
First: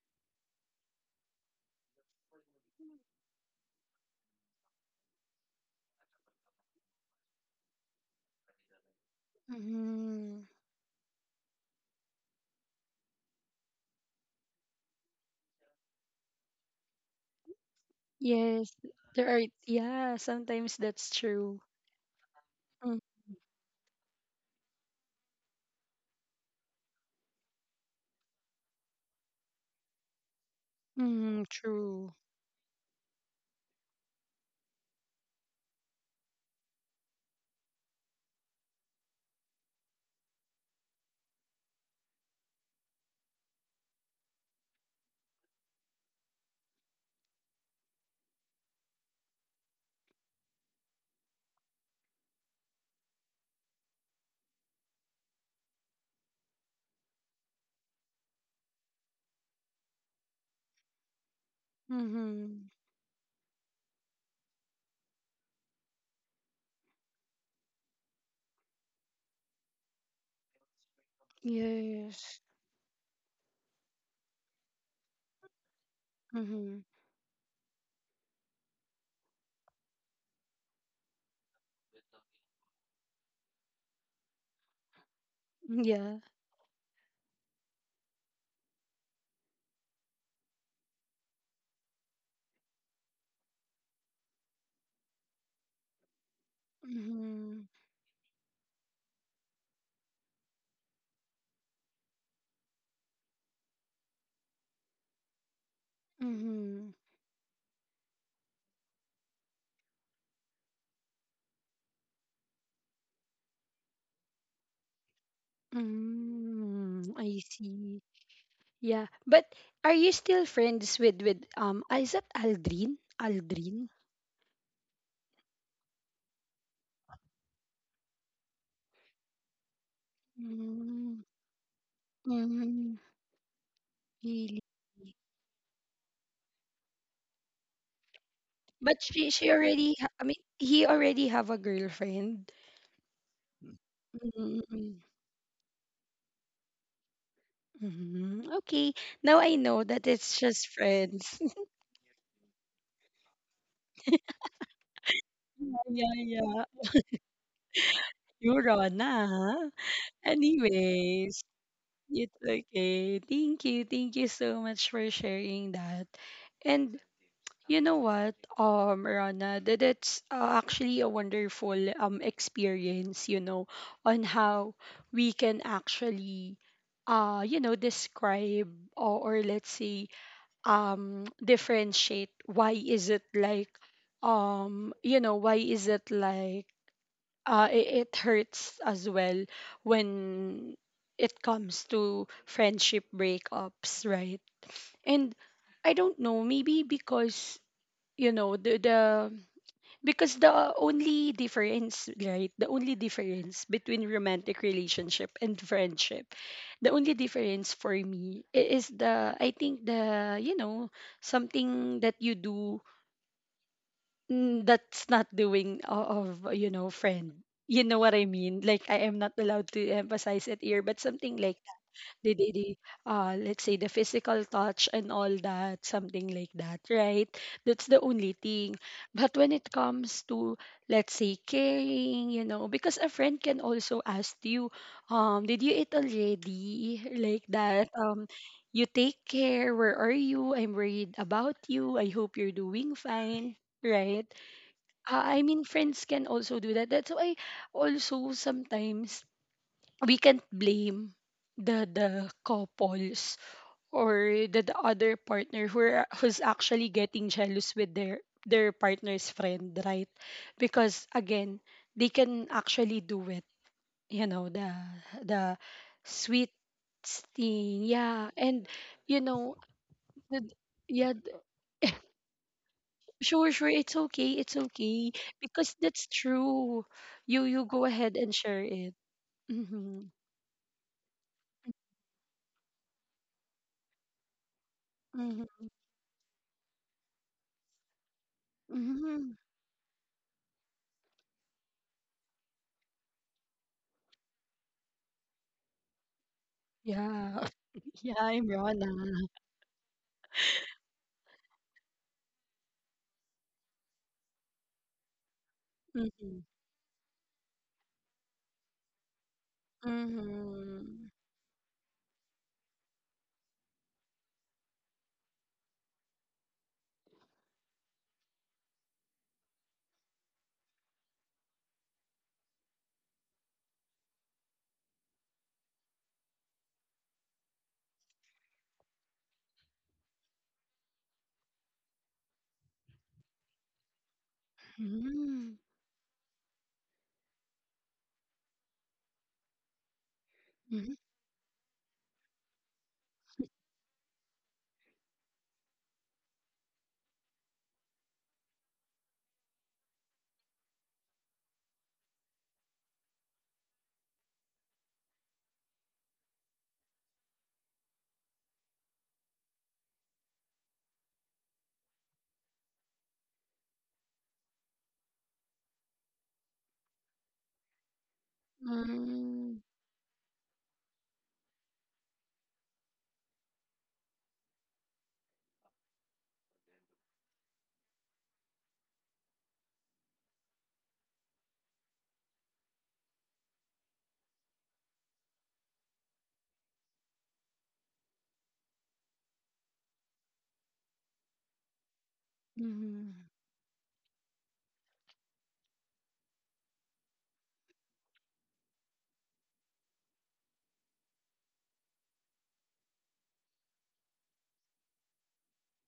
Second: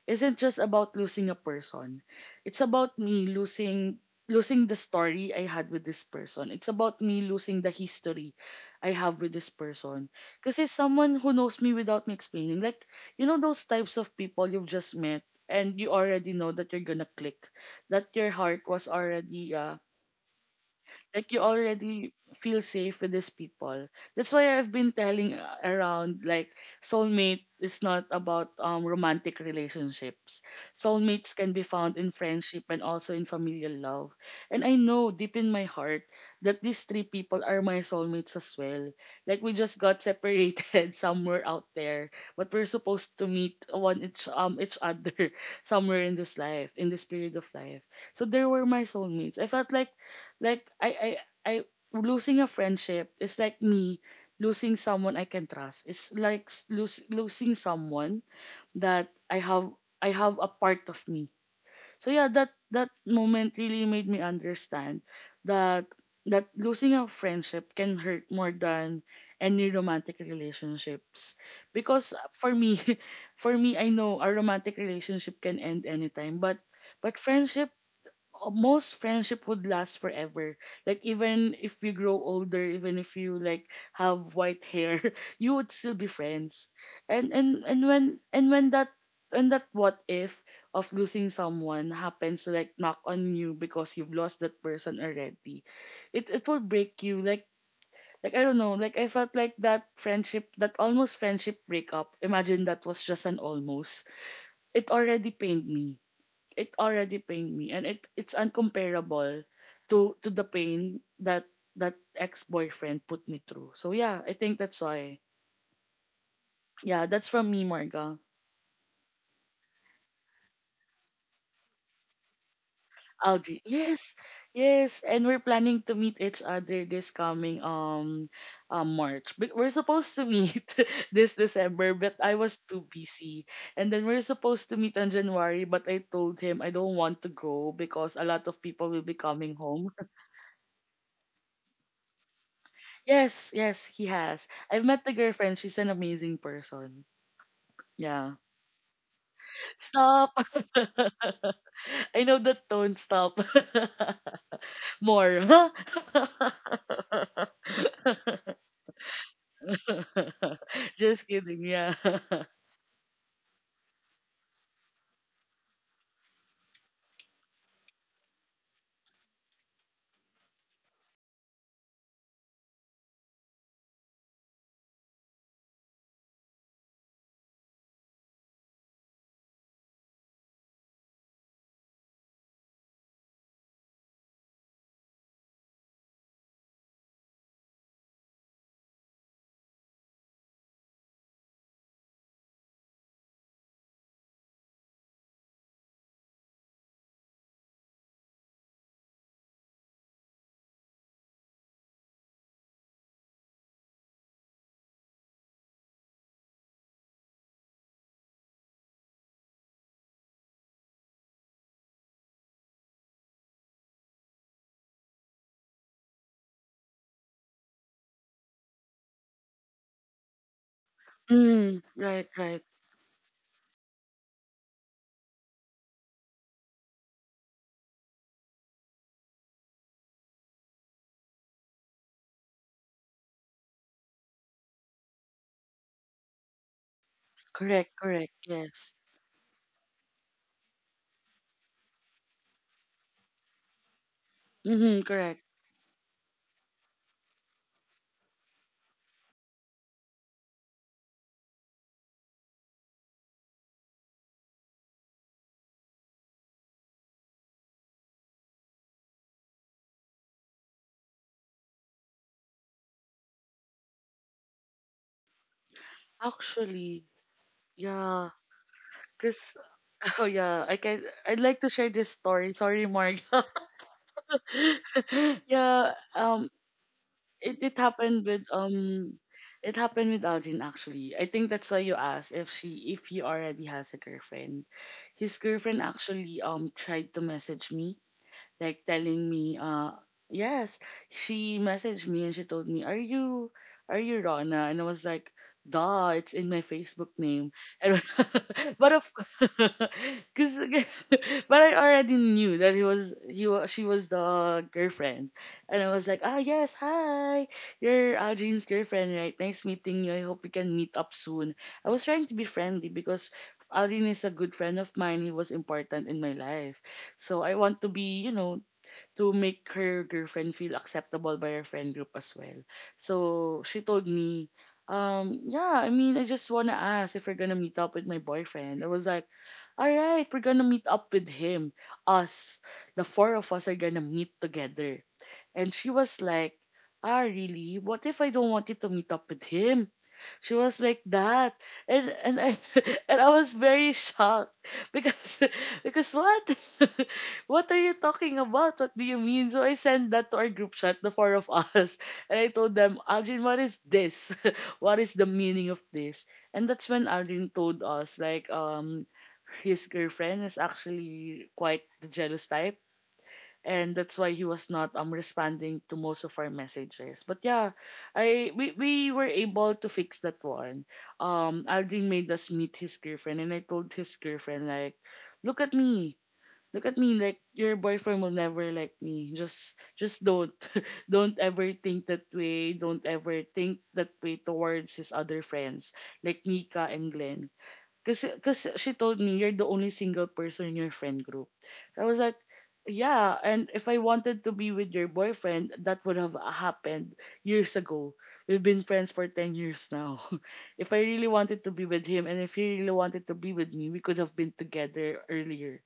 Speaker 2: isn't just about losing a person. It's about me losing the story I had with this person. It's about me losing the history I have with this person.
Speaker 1: Mm-hmm.
Speaker 2: Kasi someone who knows me without me explaining, like, you know those types of people you've just met and you already know that you're gonna click, that your heart
Speaker 1: Yes,
Speaker 2: was
Speaker 1: there are.
Speaker 2: already
Speaker 1: Yeah, sometimes that's
Speaker 2: like you
Speaker 1: true.
Speaker 2: already feel safe
Speaker 1: Mm.
Speaker 2: with these people. That's why I've been telling around, like, soulmate is not about romantic relationships. Soulmates
Speaker 1: Mm-hmm,
Speaker 2: can be found in
Speaker 1: true.
Speaker 2: friendship and also in familial love, and I know deep in my heart that these three people are my soulmates as well. Like we just got separated *laughs* somewhere out there, but we're supposed to meet one each other *laughs* somewhere in this life, in this period of life. So they were my soulmates. I felt like I losing a friendship is like me losing someone I can trust. It's like losing someone that I have a part of me. So yeah, that
Speaker 1: Mm-hmm.
Speaker 2: that moment really made me understand that losing a friendship can hurt more than any romantic relationships, because
Speaker 1: Yes.
Speaker 2: for me, *laughs* for me, I know a romantic relationship can end anytime, but
Speaker 1: Mm-hmm.
Speaker 2: friendship, most friendship would last forever. Like even if you grow older, even if you like have white hair, *laughs* you would still be
Speaker 1: Yeah.
Speaker 2: friends. And and and when and when that and that what if of losing someone happens to like knock on you because you've lost that person already, it will break you. Like
Speaker 1: Mm-hmm.
Speaker 2: like I don't know. Like I felt like that friendship, that almost friendship breakup. Imagine that was just an almost. It already pained me it
Speaker 1: Mm-hmm.
Speaker 2: already pained me, and it's uncomparable to the pain that ex-boyfriend put me through. So yeah, I think that's why. Yeah,
Speaker 1: Mm,
Speaker 2: that's
Speaker 1: I
Speaker 2: from me,
Speaker 1: see.
Speaker 2: Marga.
Speaker 1: Yeah. But are you still friends with ah, is that Aldrin?
Speaker 2: Algie.
Speaker 1: Aldrin?
Speaker 2: Yes. Yes, and we're planning to meet each other this coming March. But we're supposed to meet *laughs*
Speaker 1: Mm,
Speaker 2: this December, but I was too
Speaker 1: mm,
Speaker 2: busy. And then we're
Speaker 1: really?
Speaker 2: supposed to meet on January, but I told him I don't want to go because a lot of people
Speaker 1: But
Speaker 2: will be coming home.
Speaker 1: I mean, he already have a girlfriend.
Speaker 2: Yes, yes, he has. I've
Speaker 1: Mm-hmm.
Speaker 2: met the girlfriend. She's an amazing person. Yeah.
Speaker 1: Mhm. Okay. Now I know that
Speaker 2: Stop.
Speaker 1: it's just friends. *laughs*
Speaker 2: *laughs* I know the tone. Stop. *laughs* More. Huh?
Speaker 1: Yeah, yeah, yeah. You're on, huh?
Speaker 2: *laughs* Just
Speaker 1: Anyways,
Speaker 2: kidding. Yeah.
Speaker 1: it's
Speaker 2: *laughs*
Speaker 1: okay. Thank you. Thank you so much for sharing that. And you know what, Rana, that it's actually a wonderful experience, you know, on how we can actually you know, describe, or let's say differentiate, why is it like um you know why is it like it, it hurts as well when it comes to friendship breakups, right? And I don't know, maybe because, you know, the only difference, right, the only difference between romantic relationship and friendship, the only difference for me, is the I think the, you know, something that you do, that's not doing of, you know, friend. You know what I mean? Like, I am not allowed to emphasize it here, but something like
Speaker 2: Mm, right, right.
Speaker 1: the, let's say the physical touch and all that, something like that, right? That's the only thing. But when it comes to, let's say, caring, you know, because a friend can also ask you, did you eat already, like that,
Speaker 2: Correct, correct.
Speaker 1: you
Speaker 2: Yes.
Speaker 1: take care, where are you, I'm worried about you, I hope you're doing fine, right?
Speaker 2: Mm-hmm, correct.
Speaker 1: I mean, friends can also do that. That's why also sometimes we can't blame the couples, or the other partner who are, who's actually getting jealous with their partner's friend, right? Because again, they can actually do it, you know, the sweet
Speaker 2: Actually,
Speaker 1: thing, yeah,
Speaker 2: yeah.
Speaker 1: and you know
Speaker 2: Cause *laughs* oh
Speaker 1: the,
Speaker 2: yeah, I can.
Speaker 1: yeah th-
Speaker 2: I'd like to share this story. Sorry, Mark.
Speaker 1: sure, sure, it's okay, it's okay,
Speaker 2: *laughs*
Speaker 1: because
Speaker 2: yeah.
Speaker 1: that's true, you
Speaker 2: It
Speaker 1: you
Speaker 2: it
Speaker 1: go ahead
Speaker 2: happened
Speaker 1: and
Speaker 2: with
Speaker 1: share it.
Speaker 2: um it
Speaker 1: Mm-hmm.
Speaker 2: happened with Aldrin actually. I think that's why you asked if she if he already has a girlfriend. His
Speaker 1: Mm-hmm.
Speaker 2: girlfriend actually tried to message me, like telling
Speaker 1: Mm-hmm.
Speaker 2: me yes, she messaged me and she told me, "Are you, are you Rona?" And I was like, duh, it's in my Facebook
Speaker 1: Yeah.
Speaker 2: name.
Speaker 1: *laughs*
Speaker 2: And
Speaker 1: Yeah, I'm
Speaker 2: *laughs*
Speaker 1: Rona.
Speaker 2: but of *laughs* cause, *laughs* but I already knew that he was he wa- she was the girlfriend, and I was like, ah
Speaker 1: Mhm.
Speaker 2: yes, hi, you're Jean's girlfriend, right? Nice meeting you, I hope we can meet
Speaker 1: Mhm.
Speaker 2: up soon. I was trying to be friendly because Alvin is a good friend of mine. He was important in my life. So I want to be, you know, to make her girlfriend feel acceptable by her friend group as well. So she told me, yeah, I mean, I just want to ask if we're going to meet up with my boyfriend. I was like, all right, we're going to meet up with him. Us, the four of us are going to meet together.
Speaker 1: Mm.
Speaker 2: And she was like, ah, really? What if I don't want you to meet up with him? She was
Speaker 1: Mhm.
Speaker 2: like that. And I *laughs* and I was very shocked because *laughs* because what? *laughs* What are you talking about? What do you mean? So I sent that to our group chat, the four of us. *laughs* And I told them, Aldrin, what is this? *laughs* What is the meaning of this? And that's when Aldrin told us like, his girlfriend is actually quite the jealous type, and that's why he was not responding to most of our messages. But yeah, I we were
Speaker 1: Mm.
Speaker 2: able to fix that one. Aldrin made us meet his girlfriend, and I told his girlfriend like, "Look at me, look at me. Like your boyfriend will never like me. Just don't, *laughs* don't ever think that way. Don't ever think that way towards his other friends like Nika and Glenn. Cause she told me you're the only single person in your friend group. I was like,
Speaker 1: Mhm.
Speaker 2: yeah. And if I wanted to be with your boyfriend, that would have happened years ago. We've been friends for 10 years now. *laughs* If I really wanted to be with him, and if he really wanted to be with me, we could have been together earlier.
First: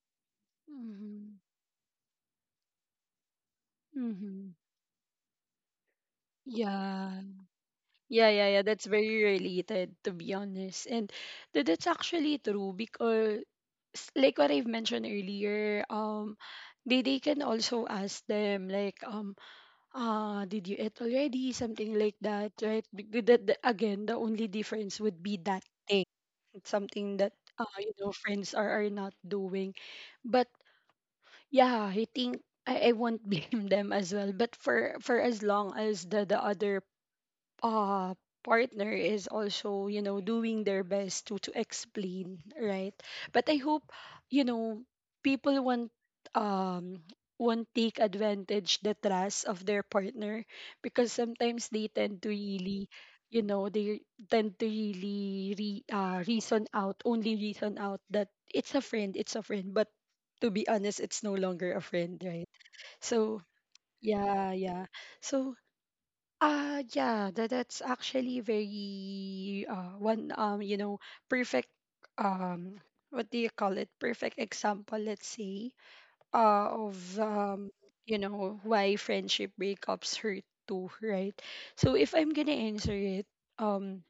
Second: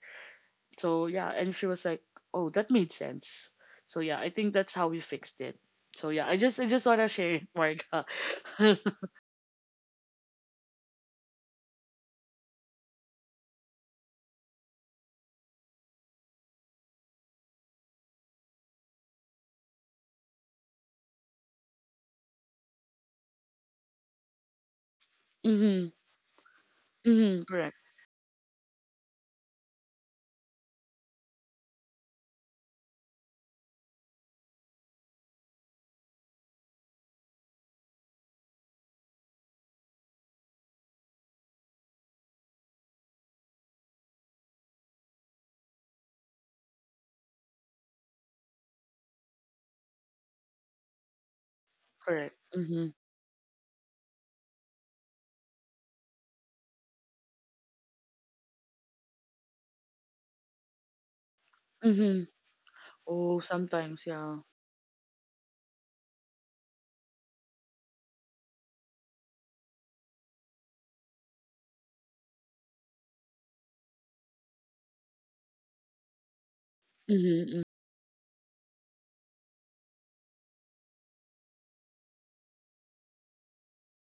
Speaker 2: So yeah.
Speaker 1: Mhm.
Speaker 2: And she was like, oh, that made sense. So yeah, I think
Speaker 1: Mhm.
Speaker 2: that's how we fixed it. So yeah, I just wanna
Speaker 1: Yeah.
Speaker 2: share it, Marga.
Speaker 1: Yeah, yeah, yeah. That's
Speaker 2: *laughs*
Speaker 1: very related, to be honest. And that's actually true because, like what I've mentioned earlier, they can also ask them, like, did you eat already? Something like that, right? Again, the only difference would be that
Speaker 2: Mm-hmm.
Speaker 1: it's something that,
Speaker 2: Mm-hmm. Correct.
Speaker 1: you know, friends are not doing. But yeah, I think I won't *laughs* blame them as well. But for as long as the other uh partner is also, you know, doing their best to explain, right? But I hope, you know, people um won't take advantage the trust of their partner, because sometimes they tend to
Speaker 2: Correct.
Speaker 1: really,
Speaker 2: Mm-hmm.
Speaker 1: you know, they tend to really re, reason out only reason out that it's a friend, it's a friend, but to be honest, it's no longer a
Speaker 2: Mm-hmm.
Speaker 1: friend, right?
Speaker 2: Oh,
Speaker 1: So
Speaker 2: sometimes, yeah.
Speaker 1: yeah, yeah. So yeah, that, that's actually very one you know perfect um what do you call it? Perfect example, let's say, uh of
Speaker 2: Mm-hmm.
Speaker 1: you know why friendship breakups hurt too, right? So if I'm gonna answer it, um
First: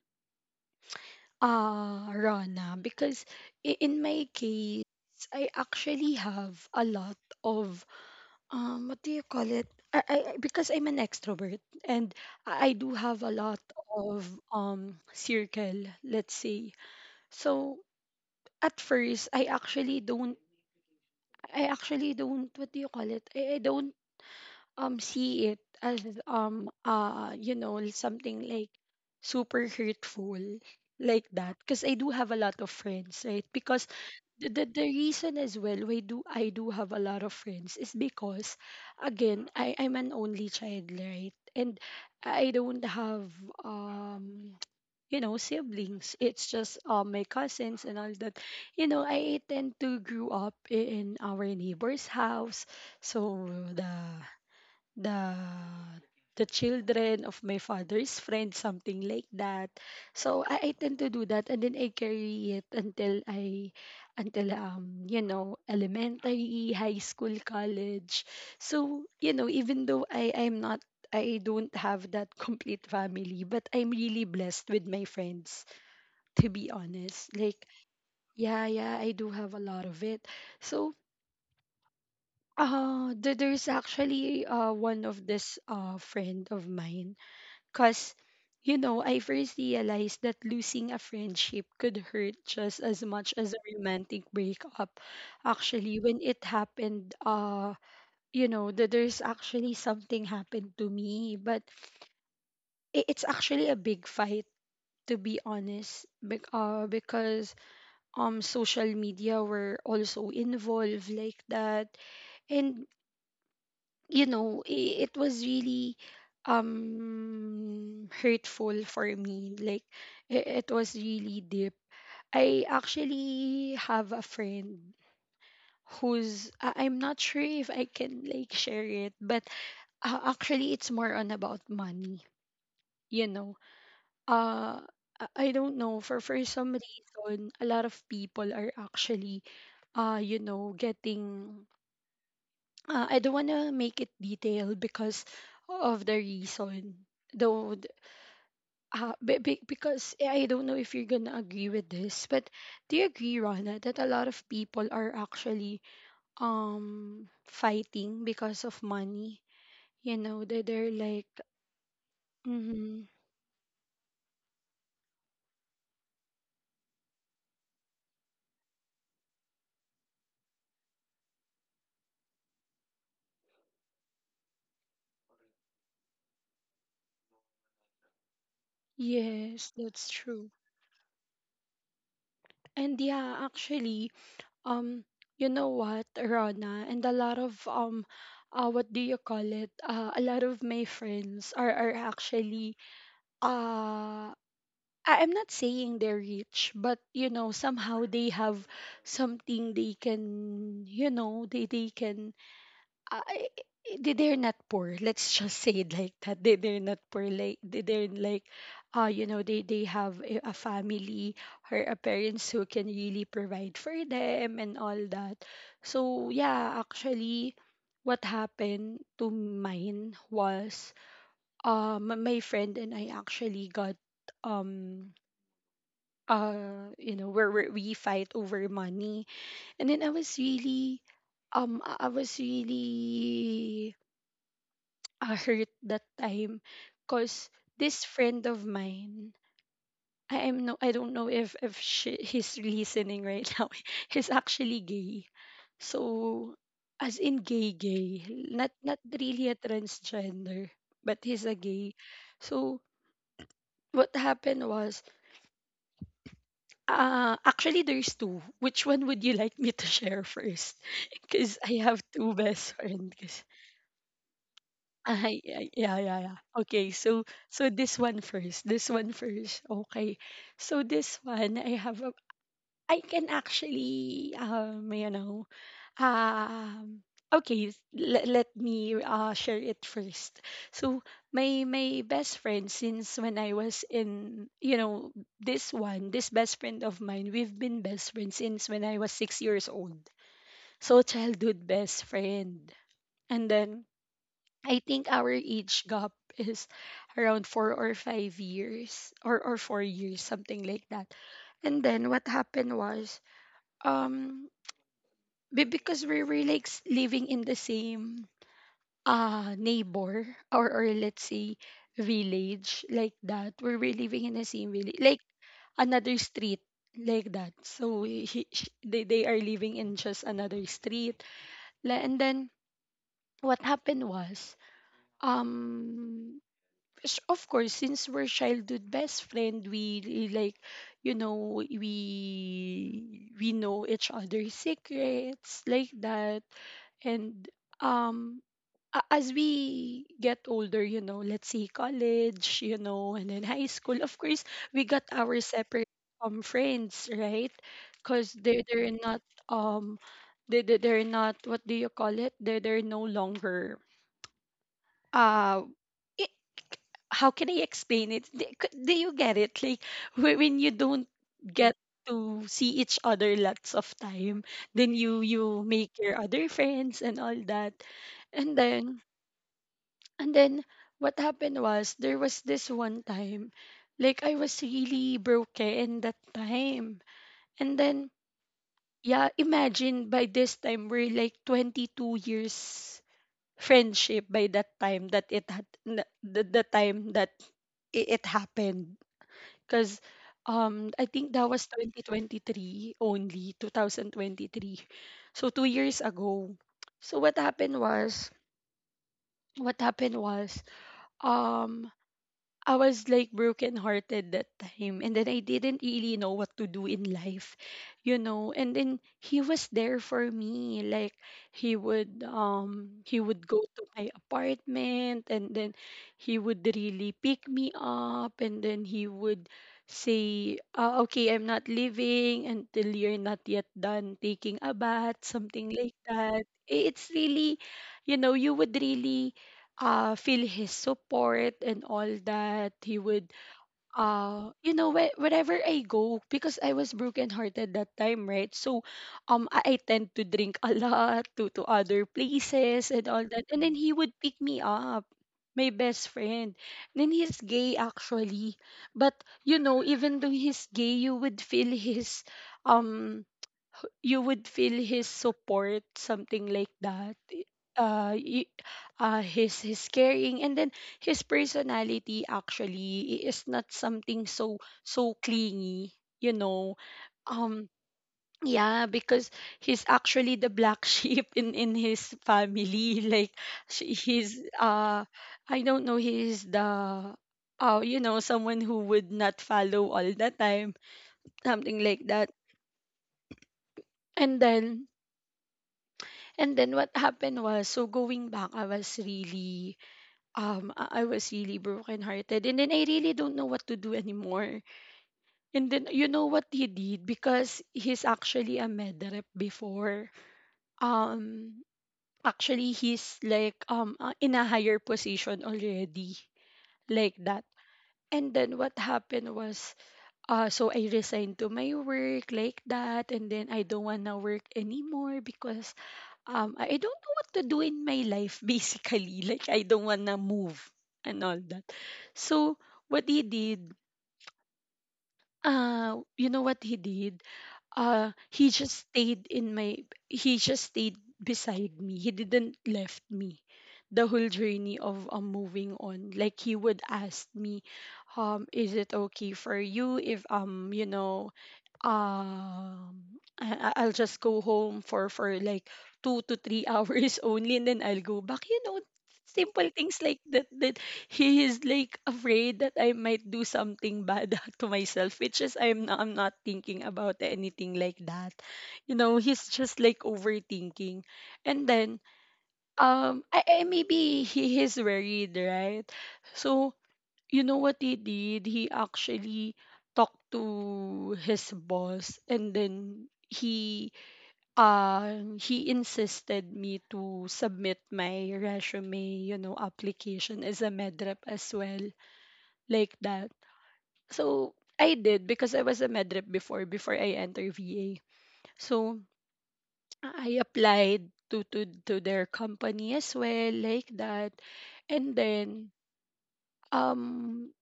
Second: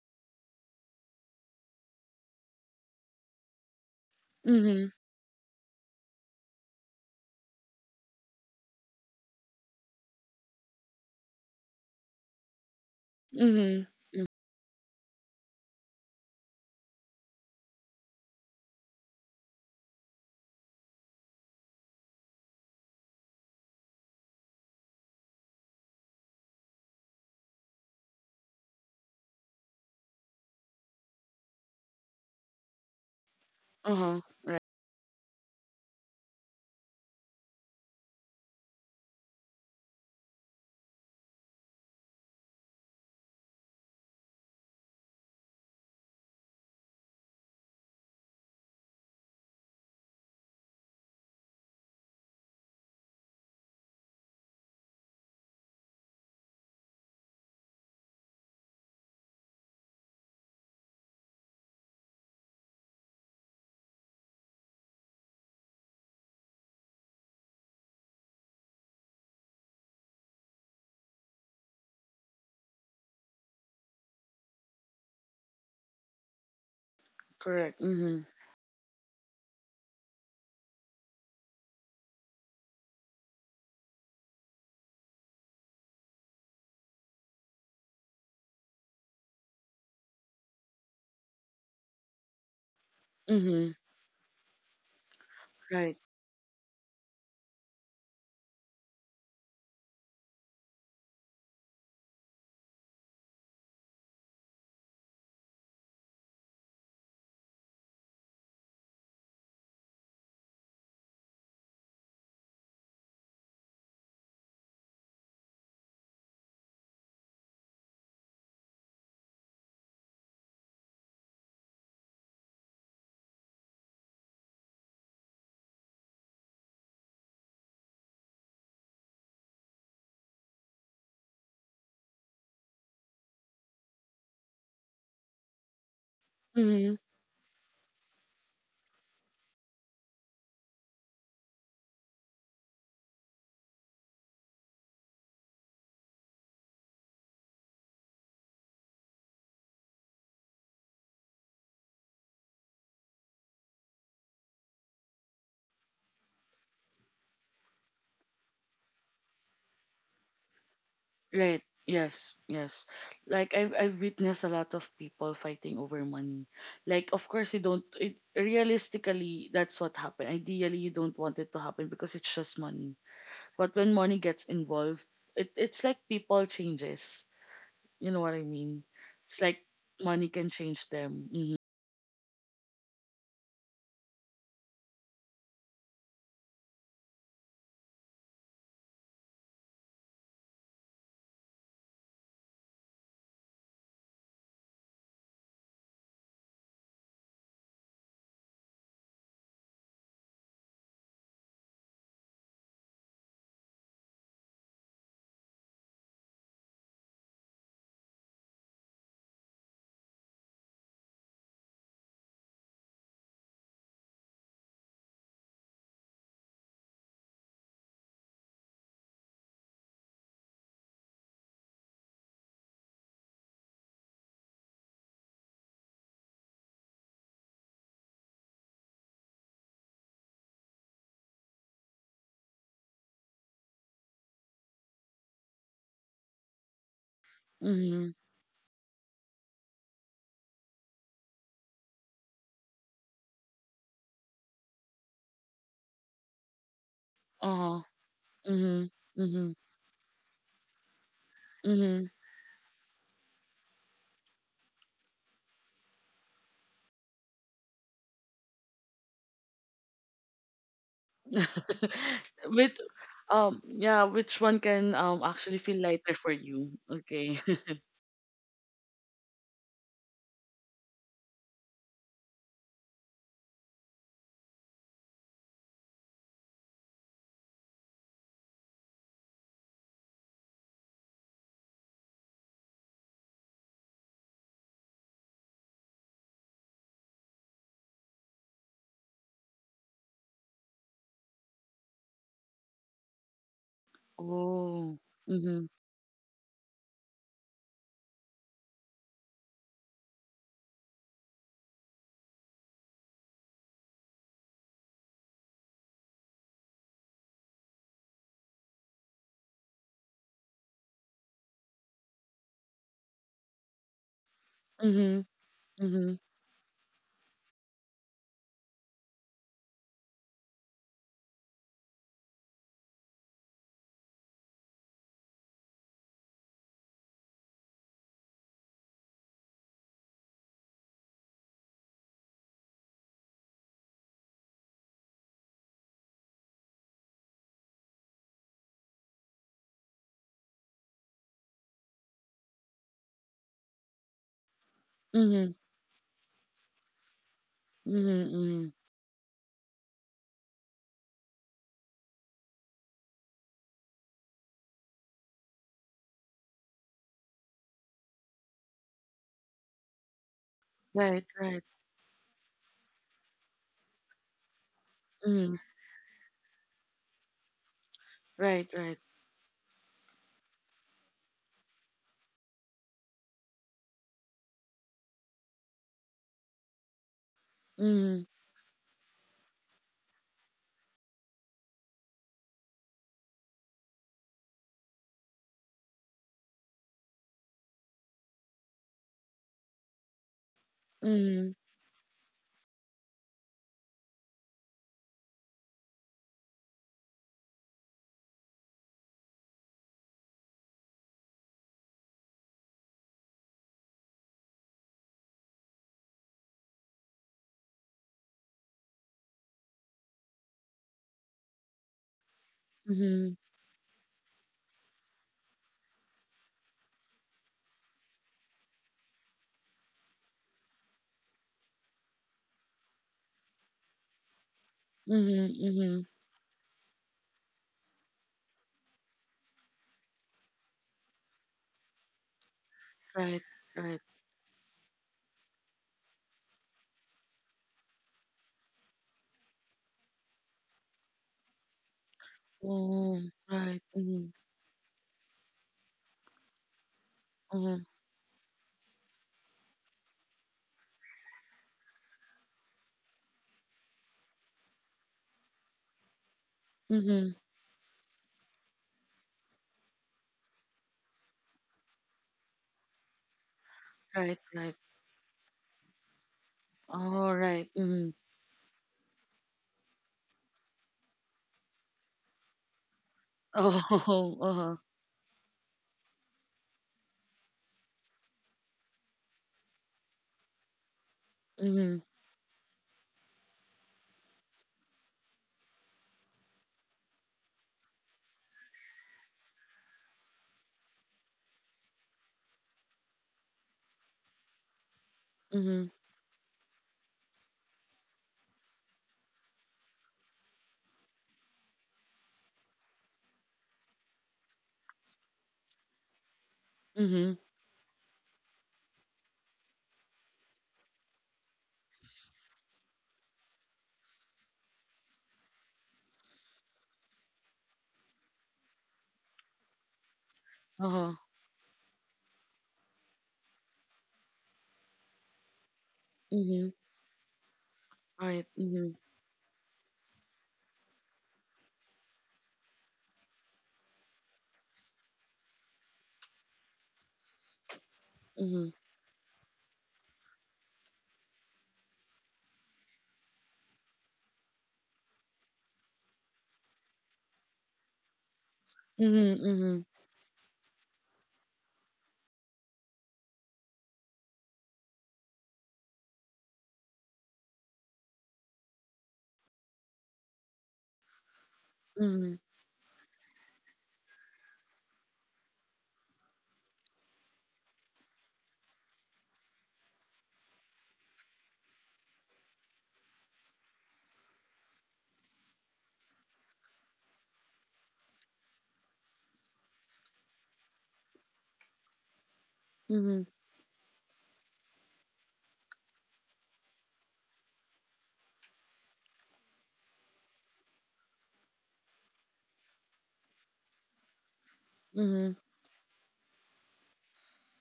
Speaker 1: Rana, because in my case,
Speaker 2: Mm-hmm.
Speaker 1: I actually have a lot of what do you call it, because I'm an extrovert, and I do have a lot
Speaker 2: Mm-hmm.
Speaker 1: of circle, let's say. So at first I actually don't I actually don't, what do you call it, I don't see it as you know, something like super hurtful like that, because I do have a lot of friends, right? Because
Speaker 2: Uh-huh. Right.
Speaker 1: the reason as well why do I do have a lot of friends is because again, I'm an only child, right? And I don't have, um you know, siblings. It's just, my cousins and all that. You know, I tend to grew up in our neighbor's house. So the the the children of my father's friend, something like that. So I tend to do that, and then I carry it until I, until you know, elementary, high school, college. So you know, even though I I'm not. I don't have that *laughs* complete family, but I'm really blessed with my friends, to be honest. Like,
Speaker 2: Correct. Mm-hmm.
Speaker 1: yeah, yeah, I do have a lot of it. So, there, there's actually one of this friend of mine. Because, you know, I first realized that losing a friendship could hurt just as much as a
Speaker 2: Mm-hmm.
Speaker 1: romantic breakup,
Speaker 2: Right.
Speaker 1: actually, when it happened. You know, that there's actually something happened to me, but it's actually a big fight, to be honest, because social media were also involved like that. And you know, it was really hurtful for me. Like, it was really deep. I actually have a friend who's I- I'm not sure if I can like share it, but actually it's more on about money, you know. Uh I don't know for some
Speaker 2: Mm-hmm.
Speaker 1: reason a lot of people are actually you know getting I don't want to make it detailed because of the reason. Though, th- be- because I don't know if you're gonna agree with this, but do you agree, Rana, that a lot of people are actually fighting because of money? You know, they're like,
Speaker 2: Right. Yes. Yes.
Speaker 1: mm-hmm,
Speaker 2: Like I've witnessed a lot of people fighting over money. Like of course you don't it realistically that's what happened. Ideally you don't want it to happen because it's just money. But when money gets involved, it's like people changes. You know what I mean? It's like
Speaker 1: yes, that's
Speaker 2: money can
Speaker 1: true.
Speaker 2: change them. Mm-hmm.
Speaker 1: And yeah, actually, um, you know what, Rana, and a lot of what do you call it? A lot of my friends are actually uh I'm not saying they're rich, but you know, somehow they have something they can, you know, they can they're not poor. Let's just say it like that. They're not poor. Like they're like, you know, they have a family or a parents who can really provide for them and all that. So yeah, actually, what happened to mine was my friend and I actually got um you know where we fight over money, and then I was really I was really hurt that time, cause this
Speaker 2: Mm-hmm.
Speaker 1: friend of mine, I am no I don't know if he's listening right *laughs* now. He's actually gay, so as in gay
Speaker 2: Uh-huh.
Speaker 1: gay,
Speaker 2: Mm-hmm.
Speaker 1: not really
Speaker 2: Mm-hmm.
Speaker 1: a transgender, but he's a gay.
Speaker 2: Mm-hmm.
Speaker 1: So what happened was, actually, there's two. Which one would you like me to share first? *laughs* Because I have
Speaker 2: *laughs*
Speaker 1: two
Speaker 2: With
Speaker 1: best friends.
Speaker 2: yeah, which one can
Speaker 1: *laughs*
Speaker 2: actually feel
Speaker 1: Yeah,
Speaker 2: lighter
Speaker 1: yeah,
Speaker 2: for
Speaker 1: yeah.
Speaker 2: you?
Speaker 1: Okay, so
Speaker 2: Okay. *laughs*
Speaker 1: this one first. This one first. Okay, so this one I have, I can actually, you know, um, okay, let me share it first. So my best friend since when I was in, you know, this one, this best friend of mine, we've been best friends since when I was 6 years old. So childhood best friend. And then I
Speaker 2: Oh.
Speaker 1: think our
Speaker 2: Mhm.
Speaker 1: age gap is around 4 or 5 years, or 4 years, something like that. And then what happened was um because we're like living in the same neighbor *laughs* or let's say village like that. We're living in the same village, like
Speaker 2: Mhm. Mhm.
Speaker 1: another street like that, so they are living in just another street. And then what happened was um of course since we're childhood best friend we really, like, you know, we know each other's secrets like that. And um as we get older, you know, let's say college, you know, and then high school, of course, we got our
Speaker 2: Mhm.
Speaker 1: separate friends, right?
Speaker 2: Mhm.
Speaker 1: Because
Speaker 2: Mhm.
Speaker 1: they're not um they're not, what do you call it, they're no longer uh it, how can I explain it? Do do you get it? Like when you don't
Speaker 2: Right. Right.
Speaker 1: get to see each other lots of time, then you
Speaker 2: Mhm.
Speaker 1: make your other friends and all that. And
Speaker 2: Right. Right.
Speaker 1: then and then what happened was, there was this one time like I was really broken that time. And then
Speaker 2: Mhm.
Speaker 1: yeah, imagine by this time we're like 22 years friendship by that time that it the time that it happened because I think that
Speaker 2: Mhm.
Speaker 1: was 2023, only 2023, so 2 years ago. So what happened was, what happened was um I was like brokenhearted that time, and then I didn't really know what to do in life, you know. And then he was there for me. Like he
Speaker 2: Mhm.
Speaker 1: would go to my apartment, and then he would really pick me up, and then he would say, okay, I'm not leaving until you're not yet done taking a bath,
Speaker 2: Mhm.
Speaker 1: something like
Speaker 2: Mhm.
Speaker 1: that. It's really, you know, you would really feel his support and all that. He would,
Speaker 2: Right. Right.
Speaker 1: you know, wherever I go, because I was brokenhearted that time, right? So, I tend to drink a lot, to other places and all
Speaker 2: Oh.
Speaker 1: that, and then
Speaker 2: Right.
Speaker 1: he would pick
Speaker 2: Mhm.
Speaker 1: me up. My best friend. And then he's gay
Speaker 2: Mhm.
Speaker 1: actually. But you know, even though he's gay, you would feel his um you would feel his support, something like that.
Speaker 2: Mhm.
Speaker 1: Uh, y- his caring, and then his personality actually is not something
Speaker 2: Right.
Speaker 1: so
Speaker 2: Right.
Speaker 1: clingy, you know.
Speaker 2: All
Speaker 1: Um,
Speaker 2: right. Mhm.
Speaker 1: yeah, because he's actually the black *laughs* sheep in his family. *laughs* Like
Speaker 2: Oh.
Speaker 1: he's
Speaker 2: *laughs* Uh huh.
Speaker 1: I don't know, he's the you know, someone who would not follow all the time, something
Speaker 2: Mhm.
Speaker 1: like that. And then And then what happened was, so going back, I was really, I was really brokenhearted. And then I really don't know what to do anymore. And then
Speaker 2: Mhm.
Speaker 1: you know what he did, because he's actually a med rep before. Um, actually he's like in a higher position already, like
Speaker 2: Mhm.
Speaker 1: that. And then what happened was, so I resigned to my work like that, and then I don't wanna work anymore because I don't know what to do in my life *laughs* basically. Like I don't wanna move
Speaker 2: Uh
Speaker 1: and
Speaker 2: huh.
Speaker 1: all that. So what he did, you know what
Speaker 2: Mhm.
Speaker 1: he did?
Speaker 2: *laughs* Right.
Speaker 1: He just
Speaker 2: Mhm.
Speaker 1: stayed in my. He just stayed beside me. He didn't left me. The whole journey of moving on. Like he would ask me,
Speaker 2: Mhm.
Speaker 1: is it okay for you if you know, um, I'll just go home for like 2 to 3 hours *laughs* only, and then I'll go back. You know,
Speaker 2: Mhm,
Speaker 1: simple
Speaker 2: mhm,
Speaker 1: things like that. That he is like afraid that I might do something bad *laughs* to myself, which is I'm not thinking about anything like that. You know, he's just like overthinking, and then
Speaker 2: mhm,
Speaker 1: I maybe he is worried, right? So you know what he did? He actually talked to his boss, and then he insisted me to submit my resume, you know, application as a medrep as well, like
Speaker 2: mhm,
Speaker 1: that. So I did, because I was a medrep before I entered VA. So I applied to their company as well, like that. And
Speaker 2: mhm,
Speaker 1: then um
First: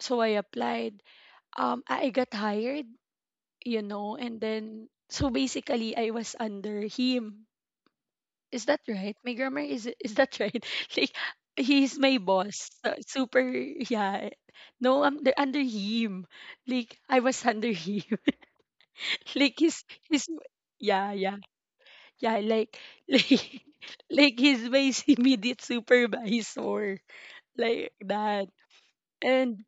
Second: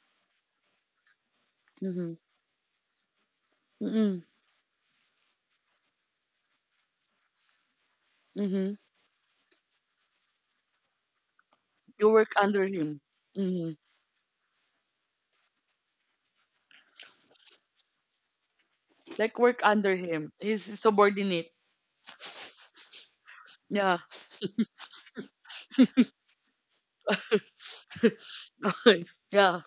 Speaker 1: I applied, I
Speaker 2: mhm,
Speaker 1: got hired, you know,
Speaker 2: mhm,
Speaker 1: and then so basically I was under him. Is
Speaker 2: mhm.
Speaker 1: that right? My grammar, is that right? *laughs* Like he's
Speaker 2: You
Speaker 1: my
Speaker 2: work under
Speaker 1: boss. So,
Speaker 2: him.
Speaker 1: super
Speaker 2: Mhm.
Speaker 1: yeah. No, I'm under him. Like I was under him. *laughs*
Speaker 2: Like
Speaker 1: like
Speaker 2: work under
Speaker 1: he's
Speaker 2: him. He's a
Speaker 1: yeah, yeah.
Speaker 2: subordinate.
Speaker 1: Yeah, like *laughs* like
Speaker 2: Yeah.
Speaker 1: like he's my *laughs* immediate supervisor. Like that.
Speaker 2: *laughs* yeah.
Speaker 1: And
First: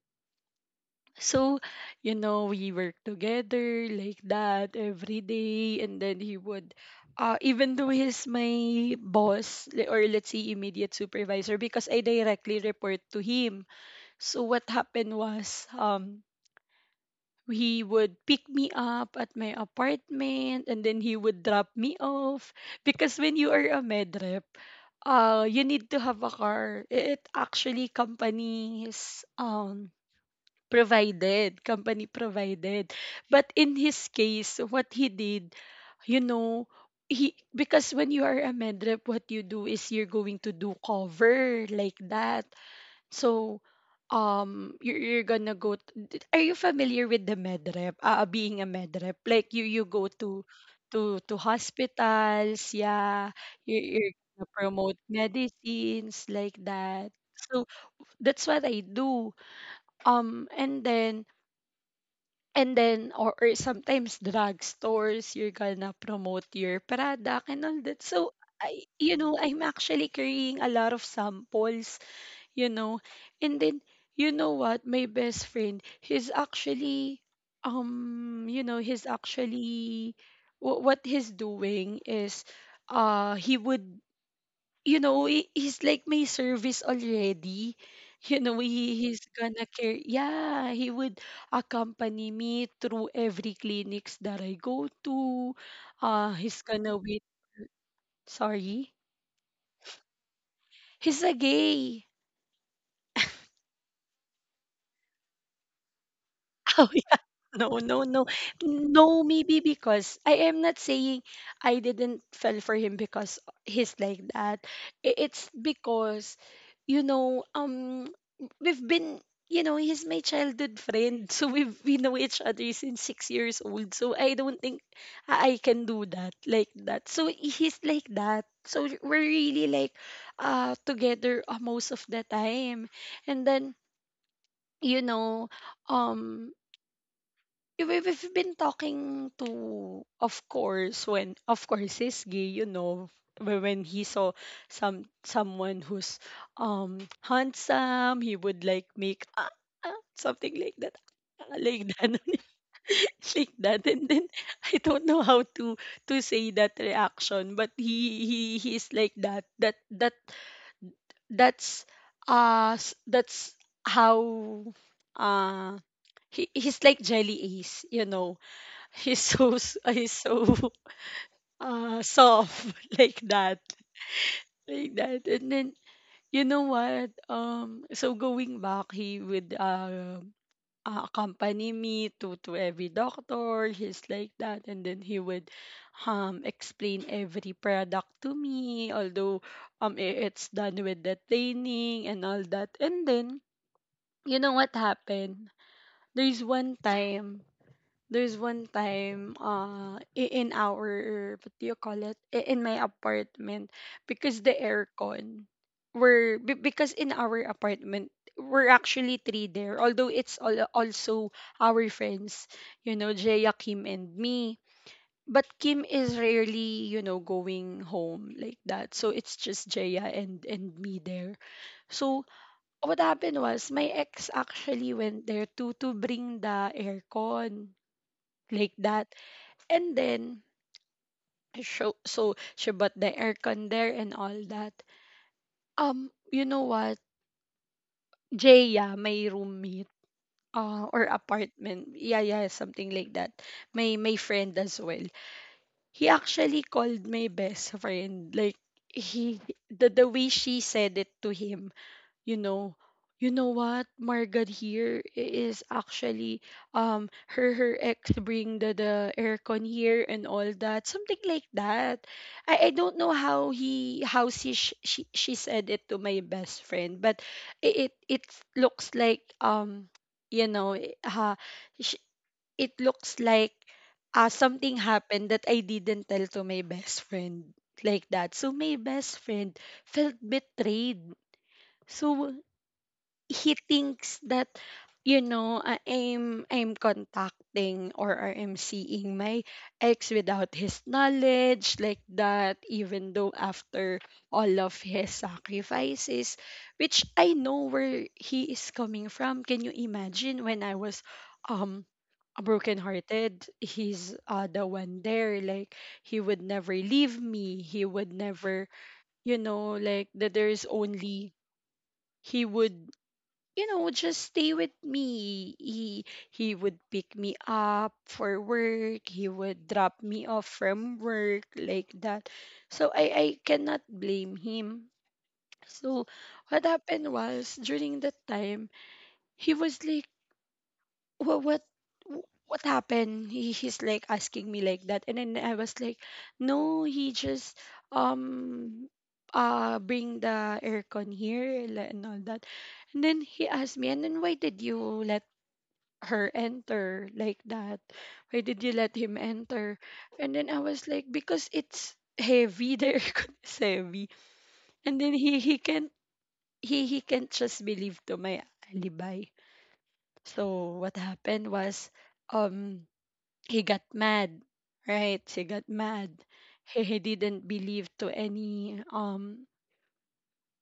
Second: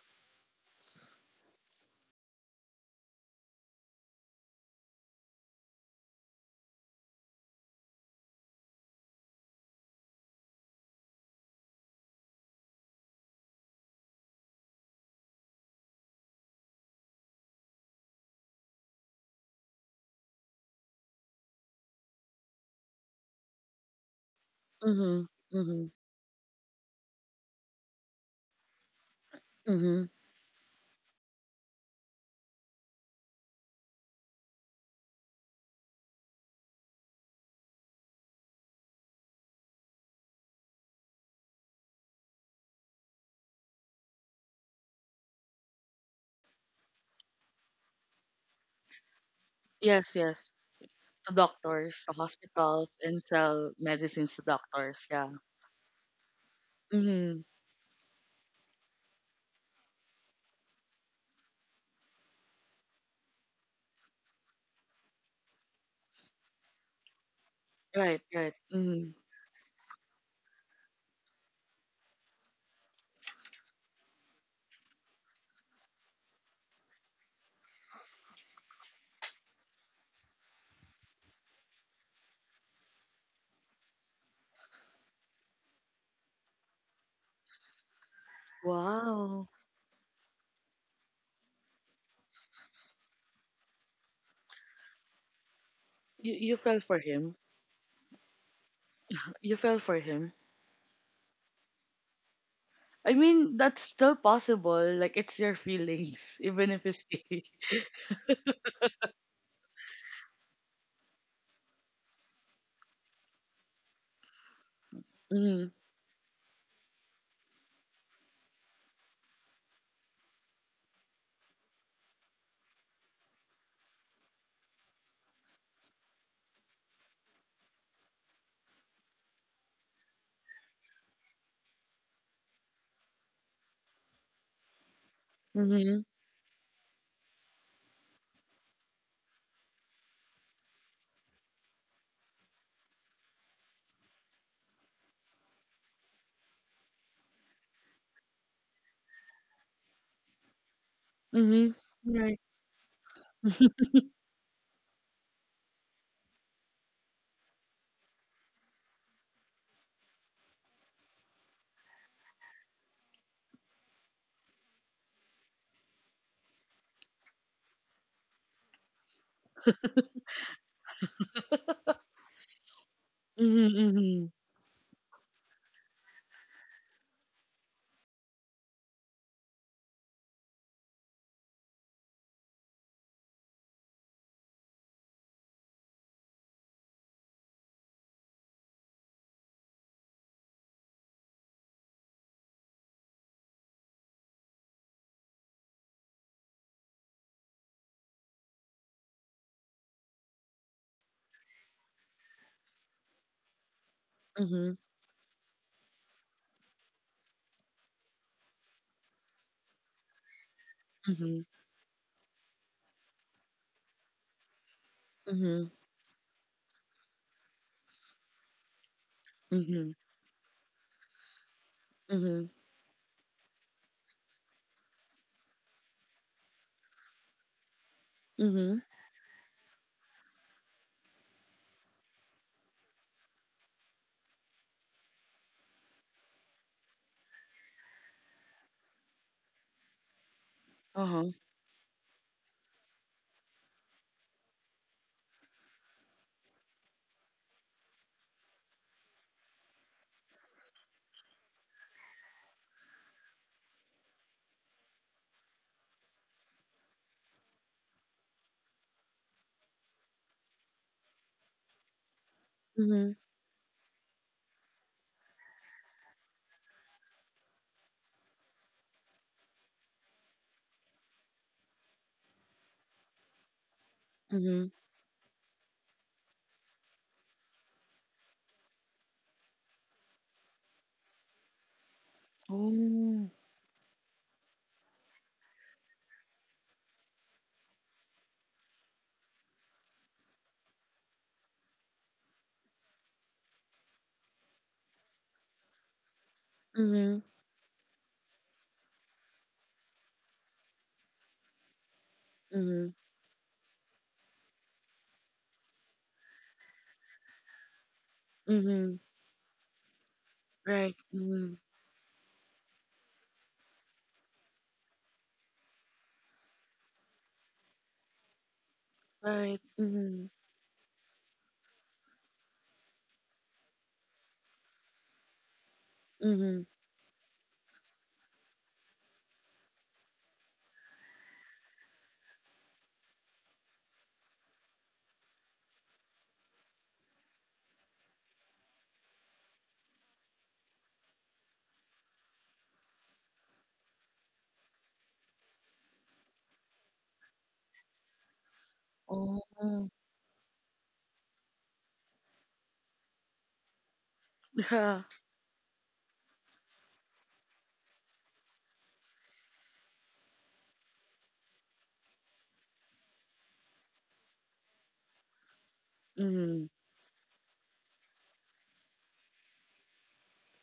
Speaker 1: so, you know, we work together like that every day. And then he would, even though he's my boss or let's say immediate supervisor, because I directly report to him. So, what happened was, he would pick me up at my apartment, and then he would drop me off. Because when you are a med rep,
Speaker 2: Mhm,
Speaker 1: you need
Speaker 2: mhm,
Speaker 1: to have a car. It actually companies,
Speaker 2: mhm.
Speaker 1: provided, company provided. But in his case, what he did, you know, he because when you are a med rep, what you do is you're going to do cover like that. So you're gonna go are you familiar with the med rep being a med rep like you go
Speaker 2: Yes,
Speaker 1: to
Speaker 2: yes.
Speaker 1: to
Speaker 2: To
Speaker 1: to
Speaker 2: doctors, to
Speaker 1: hospitals,
Speaker 2: hospitals, and
Speaker 1: yeah,
Speaker 2: sell
Speaker 1: you're
Speaker 2: medicines to
Speaker 1: gonna promote
Speaker 2: doctors. Yeah.
Speaker 1: medicines like that,
Speaker 2: Mhm.
Speaker 1: so that's what I do, um and then or sometimes drugstores, you're gonna promote your product and all that.
Speaker 2: Right,
Speaker 1: So,
Speaker 2: right.
Speaker 1: I,
Speaker 2: Mhm.
Speaker 1: you know, I'm actually carrying a lot of samples, you know. And then, you know what? My best friend, he's actually, you know, he's actually, what he's doing is, he would, you know, he's like my service already. You know, he's
Speaker 2: Wow.
Speaker 1: gonna care. Yeah, he would accompany me through every clinics that I go to.
Speaker 2: You
Speaker 1: He's
Speaker 2: fell
Speaker 1: gonna
Speaker 2: for
Speaker 1: wait.
Speaker 2: him.
Speaker 1: Sorry.
Speaker 2: You fell for him.
Speaker 1: He's a gay.
Speaker 2: I mean, that's still possible. Like it's your feelings, *laughs* even if it's
Speaker 1: *laughs*
Speaker 2: *laughs*
Speaker 1: No, no, no. No, maybe because I am not saying I didn't fell for him because he's like that. It's
Speaker 2: gay.
Speaker 1: because, you know, we've been, you know, he's my childhood friend. *laughs* So we know each other since 6 years old. So I don't think I can do that like that. So he's like that. So we're really like together, most of the time. And then, you know,
Speaker 2: Mhm.
Speaker 1: um yeah, we've been talking to, of course, when of course he's gay, you know, when he saw someone who's handsome, he would like make ah, ah, something like that, ah,
Speaker 2: Mhm.
Speaker 1: like that,
Speaker 2: Right.
Speaker 1: *laughs* like that,
Speaker 2: *laughs*
Speaker 1: and then I don't know how to say that reaction, but he's like that. That's that's how uh he's like Jelly Ace, you know, he's he's so soft *laughs* like that,
Speaker 2: Mhm. Mhm.
Speaker 1: like that. And then you know what? So going back, he would accompany me to every doctor, he's like that. And then he would explain every product to me, although it's done with the training and all that. And then you know what happened? there's one time There's one time in our, what do you call it? In my apartment, because the
Speaker 2: Mhm.
Speaker 1: aircon because in our apartment, we're actually three there, although it's all, also
Speaker 2: Mhm.
Speaker 1: our friends, you know, Jaya, Kim and me. But
Speaker 2: Mhm.
Speaker 1: Kim is rarely, you know, going home like that. So it's just
Speaker 2: Mhm.
Speaker 1: Jaya and me there. So
Speaker 2: Mhm.
Speaker 1: what happened was my ex actually went there to bring the aircon like
Speaker 2: Mhm.
Speaker 1: that. And then I show, so she bought the aircon there and all that. You know what? Jaya, my roommate, or
Speaker 2: Uh-huh.
Speaker 1: apartment. Yeah, yeah, something like that. My friend as well. He actually called my best friend. Like he, the way she said it to him. You know, you know what Margaret here is actually, um her, her ex bring the aircon here and all that, something like that. I don't know
Speaker 2: Mhm.
Speaker 1: how he, how she, she said it to my best friend, but it it looks like, you know, sh- it looks like
Speaker 2: Mhm.
Speaker 1: something happened that I didn't tell to my best friend like that. So my best friend felt betrayed. So
Speaker 2: Oh.
Speaker 1: he thinks that, you know, I'm contacting or I'm seeing my ex without his knowledge like that, even though after all of his sacrifices, which
Speaker 2: Mhm.
Speaker 1: I know where he is coming from. Can you imagine when I was um broken
Speaker 2: Mhm.
Speaker 1: hearted, he's the one there, like he would never leave me, he would never,
Speaker 2: Mhm.
Speaker 1: you know, like that. There's
Speaker 2: Right.
Speaker 1: only,
Speaker 2: Mhm.
Speaker 1: he would, you know, just stay with me. He would pick me up for work. He
Speaker 2: Right.
Speaker 1: would drop me
Speaker 2: Mhm.
Speaker 1: off from work like that. So I cannot blame him. So
Speaker 2: Mhm.
Speaker 1: what happened was during that time he was like, what what what happened? He, he's like asking me like that. And then I was like, no, he just um bring the aircon here and all that. And then he asked me, and then why did you let her enter like that? Why did you let him enter?
Speaker 2: Oh.
Speaker 1: And then I was like, because it's heavy, the *laughs* aircon is heavy. And
Speaker 2: Yeah.
Speaker 1: then he can't, he can't just believe to my alibi. So what happened was, um he got mad, right? He got mad.
Speaker 2: Mhm.
Speaker 1: He didn't believe to any um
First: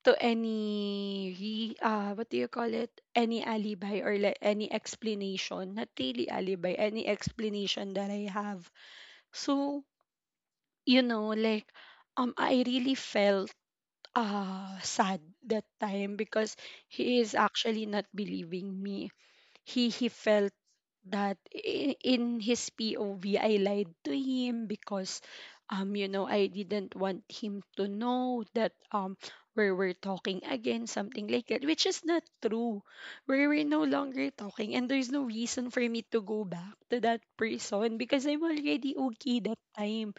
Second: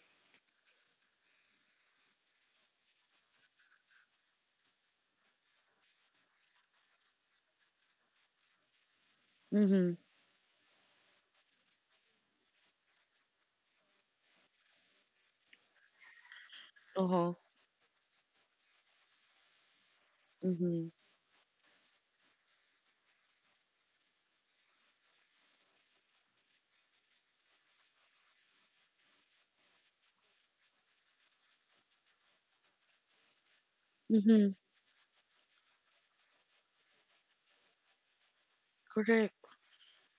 Speaker 1: to any, he, what do you call it, any alibi or like any explanation, not really alibi, any explanation that I have. So,
Speaker 2: Mhm.
Speaker 1: you know, like, I really felt sad that time because he
Speaker 2: Uh-huh.
Speaker 1: is actually not believing me. He felt
Speaker 2: Mhm.
Speaker 1: that, in his POV, I lied to him because, you know, I didn't want him to know that, we were talking again, something like that, which is not true. We were no longer
Speaker 2: Mhm.
Speaker 1: talking, and there's no reason for me to go back to that person because I'm already
Speaker 2: Correct.
Speaker 1: okay that time.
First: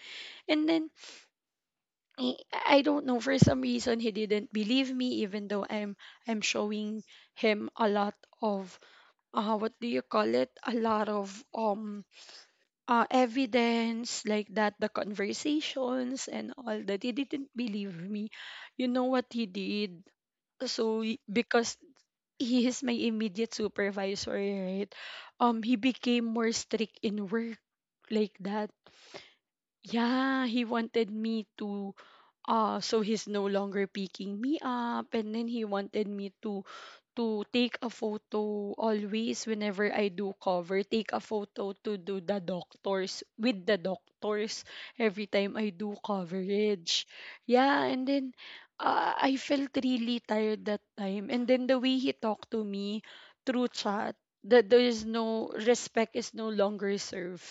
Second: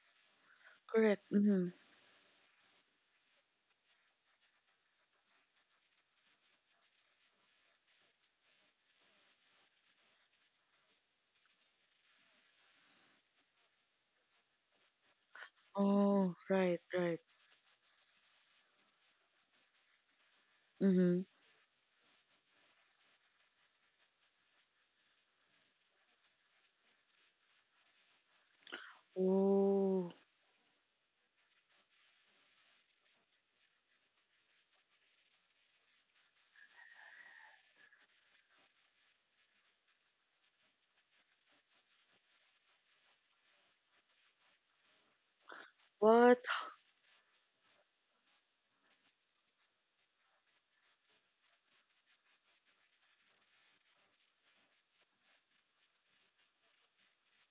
Speaker 1: And then
Speaker 2: Correct. Mhm.
Speaker 1: I I don't know, for some reason he didn't believe me, even though I'm showing him a lot of, what do you call it, a lot of evidence like that, the conversations
Speaker 2: Oh.
Speaker 1: and
Speaker 2: Right.
Speaker 1: all that. He
Speaker 2: Right.
Speaker 1: didn't believe me. You know what he did?
Speaker 2: Mhm.
Speaker 1: Because he is my immediate supervisor, right? He became more strict in work like that.
Speaker 2: Oh.
Speaker 1: Yeah, he wanted me to, so he's no longer picking me up. And then he wanted me to take a photo always whenever I do cover, take a photo to do the doctors, with the doctors every time I do
Speaker 2: What?
Speaker 1: coverage. Yeah. And then I felt really tired that time. And then the way he talked to me through chat, that there is no respect, is no longer served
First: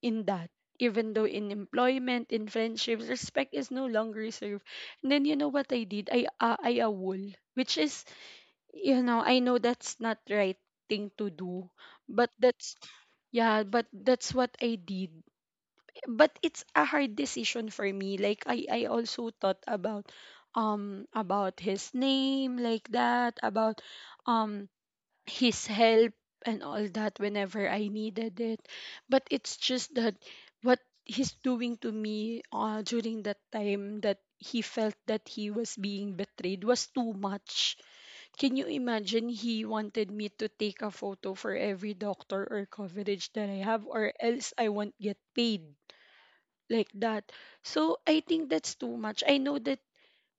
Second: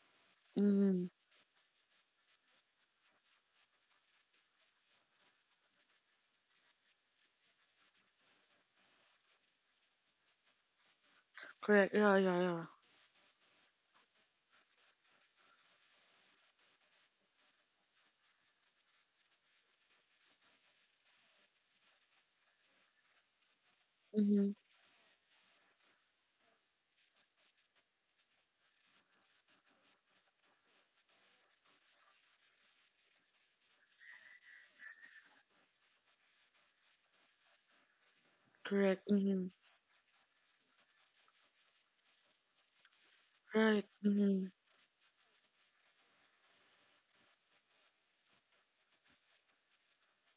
Speaker 1: in that.
Speaker 2: Mhm.
Speaker 1: Even though in employment, in friendships, respect is no longer served. And then you know what I did? I wool, which is, you know, I know that's not right thing to do,
Speaker 2: Correct. Yeah.
Speaker 1: but
Speaker 2: Yeah. Yeah.
Speaker 1: that's, yeah, but that's what I did. But it's a hard decision for me. Like I also thought about, about his name like that, about,
Speaker 2: Mhm.
Speaker 1: um his help and all that whenever I needed it. But it's just that what he's doing to me, during that time, that he felt that he was being betrayed, was too much. Can you
Speaker 2: Correct.
Speaker 1: imagine
Speaker 2: Mm-hmm.
Speaker 1: he wanted me to take a photo for every doctor or coverage that I
Speaker 2: Right.
Speaker 1: have, or
Speaker 2: Mm-hmm.
Speaker 1: else I won't get paid like that. So I think that's too much. I know that,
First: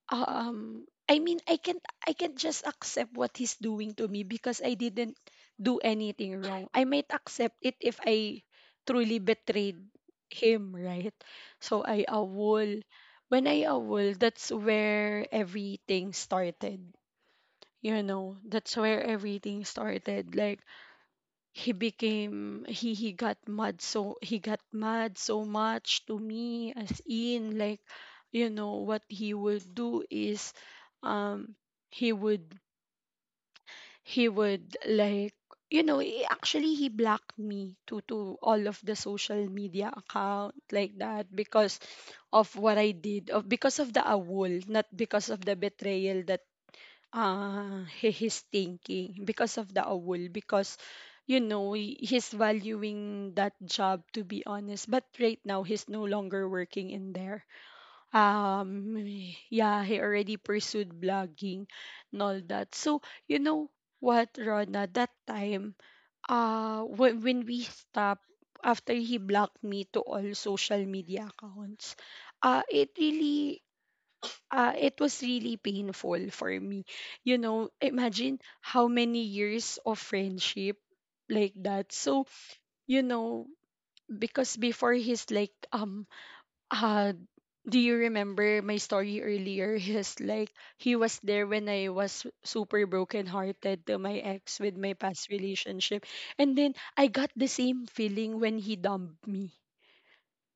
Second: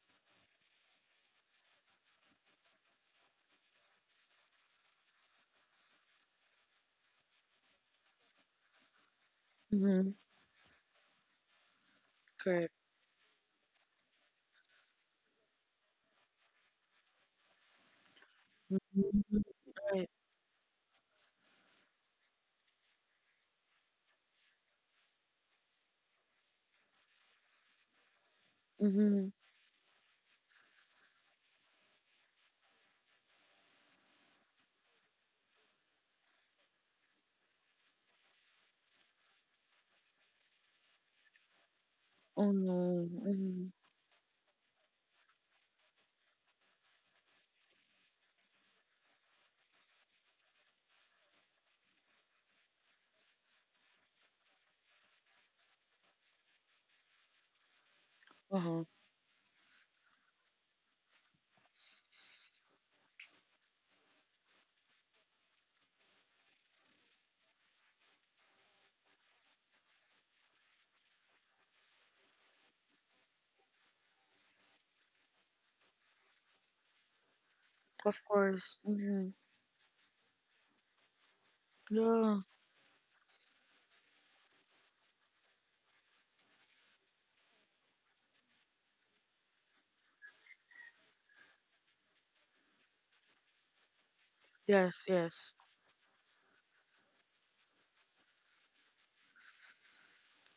Speaker 1: I mean, I can't just accept what he's doing to me because I didn't do anything wrong. I might accept it if I truly betrayed
Speaker 2: Mm-hmm.
Speaker 1: him, right? So I
Speaker 2: Correct.
Speaker 1: awol. When I awol, that's where everything started, you know, that's where
Speaker 2: Mm-hmm.
Speaker 1: everything
Speaker 2: Right.
Speaker 1: started. Like he became, he got mad, so he got mad so much to me, as in, like, you know what
Speaker 2: Mm-hmm.
Speaker 1: he would do is, um he would, he would, like, you know, he, actually, he blocked me to all of the social media account like that because of
Speaker 2: Oh
Speaker 1: what I
Speaker 2: no.
Speaker 1: did, of,
Speaker 2: Mm-hmm.
Speaker 1: because of the awol, not because of the betrayal. that, he, he's thinking because of the awol, because, you know, he's valuing that job, to be honest. But right now he's no longer working in there.
Speaker 2: Uh-huh.
Speaker 1: um yeah, he already pursued blogging and all that. So, you know what, Rona, that time, when we stopped, after he blocked me to all social media accounts, it really, it was really painful for me. You know,
Speaker 2: Of
Speaker 1: imagine
Speaker 2: course.
Speaker 1: how many
Speaker 2: Mm-hmm.
Speaker 1: years of friendship like that. So,
Speaker 2: Yeah.
Speaker 1: you know, because before he's like, uh, do you remember my story earlier? *laughs* He's like, he was there when I was super brokenhearted to my ex, with my
Speaker 2: Yes.
Speaker 1: past
Speaker 2: Yes.
Speaker 1: relationship. And then I got the same feeling when he dumped me.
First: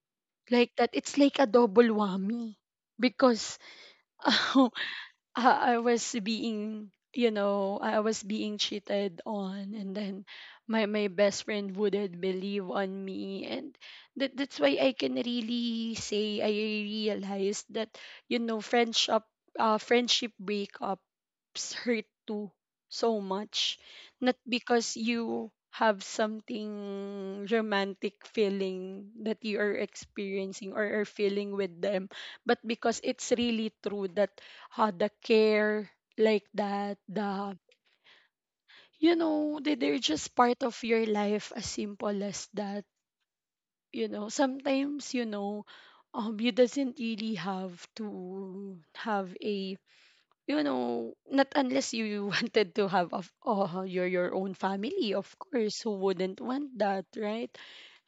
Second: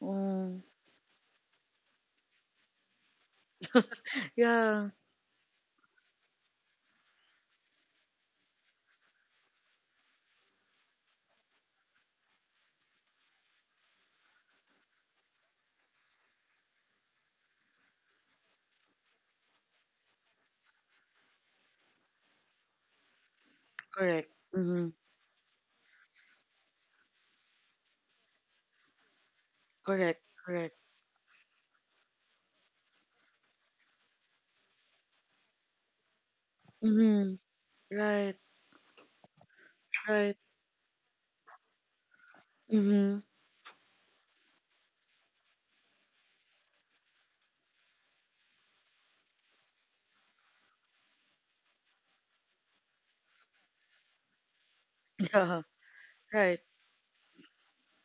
Speaker 2: Oh.
Speaker 1: Like that, it's like a double whammy. Because *laughs* I
Speaker 2: Yeah.
Speaker 1: I was being, you know, I was being cheated on, and then my best friend wouldn't believe on me, and that, that's why I can really say I realized that, you know, friendship, friendship breakups hurt too so much,
Speaker 2: Correct.
Speaker 1: not
Speaker 2: Mm-hmm.
Speaker 1: because you have something romantic feeling that you are
Speaker 2: Correct.
Speaker 1: experiencing
Speaker 2: Correct.
Speaker 1: or are feeling with them, but because it's really true that, the care, like that,
Speaker 2: Mm-hmm.
Speaker 1: the,
Speaker 2: Right.
Speaker 1: you know, they, they're just
Speaker 2: Right.
Speaker 1: part of your life, as simple as that.
Speaker 2: Mm-hmm. *laughs*
Speaker 1: You know, sometimes, you know, you doesn't really have to have a, you know, not unless you *laughs* wanted to have of, your own family, of
Speaker 2: Yeah.
Speaker 1: course, who wouldn't
Speaker 2: Right.
Speaker 1: want that, right?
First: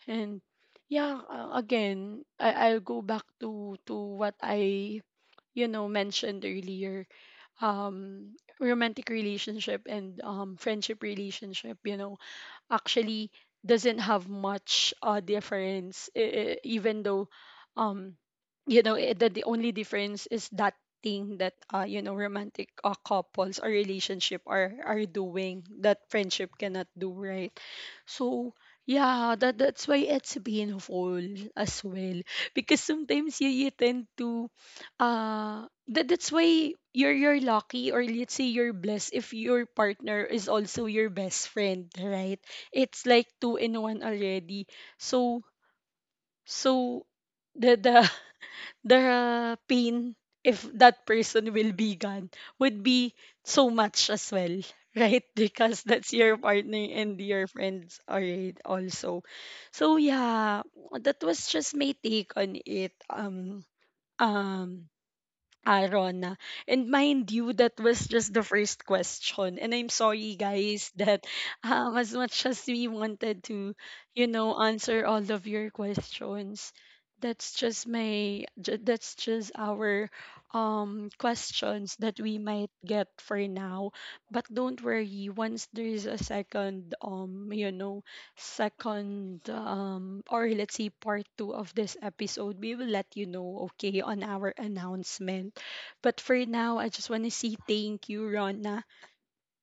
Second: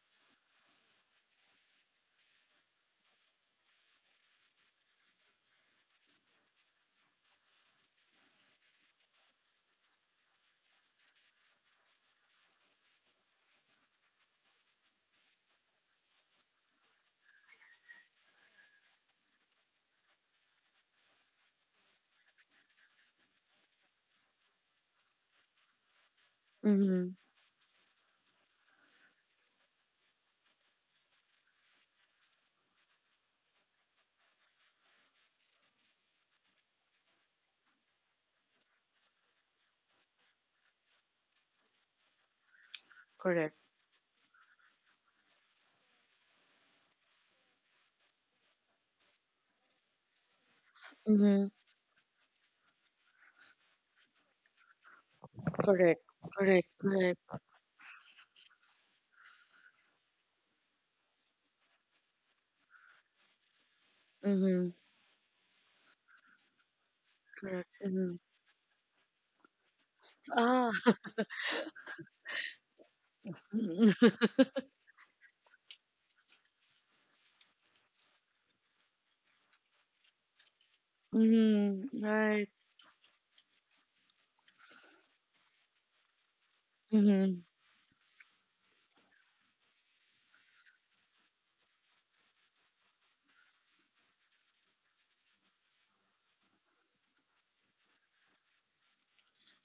Speaker 1: And yeah, again, I, I'll go back to what I, you know, mentioned earlier. um Romantic relationship and, friendship relationship, you know, actually doesn't have much, difference, even though, um, you know, the only difference is that thing that, you know, romantic, couples or relationship are doing that friendship cannot
Speaker 2: Mm-hmm.
Speaker 1: do, right? So yeah, that, that's why it's painful as well, because sometimes you, you tend to, that, that's why you're lucky, or let's say you're blessed, if your partner is also your best friend, right? It's like
Speaker 2: Correct.
Speaker 1: two in one already. So, so the *laughs* the pain, if that
Speaker 2: Mm-hmm.
Speaker 1: person will be gone, would be so much as well, right? *laughs* Because
Speaker 2: Correct.
Speaker 1: that's your
Speaker 2: Correct.
Speaker 1: partner
Speaker 2: Correct.
Speaker 1: and your friends already also. So yeah, that was just my take on it.
Speaker 2: Mm-hmm.
Speaker 1: Um Arona. And mind you,
Speaker 2: Correct.
Speaker 1: that was
Speaker 2: Mm-hmm.
Speaker 1: just the first question. And I'm sorry,
Speaker 2: Ah.
Speaker 1: guys, *laughs* that, as much as we wanted
Speaker 2: *laughs*
Speaker 1: to,
Speaker 2: mm-hmm.
Speaker 1: you know, answer all of your questions, that's just my, that's just our, questions that we
Speaker 2: Right.
Speaker 1: might get for now. But don't worry, once there is a second,
Speaker 2: Mm-hmm.
Speaker 1: you know, second, or let's say part two of this episode, we will let you know, okay, on our announcement. But for now, I just want to say thank you, Rona,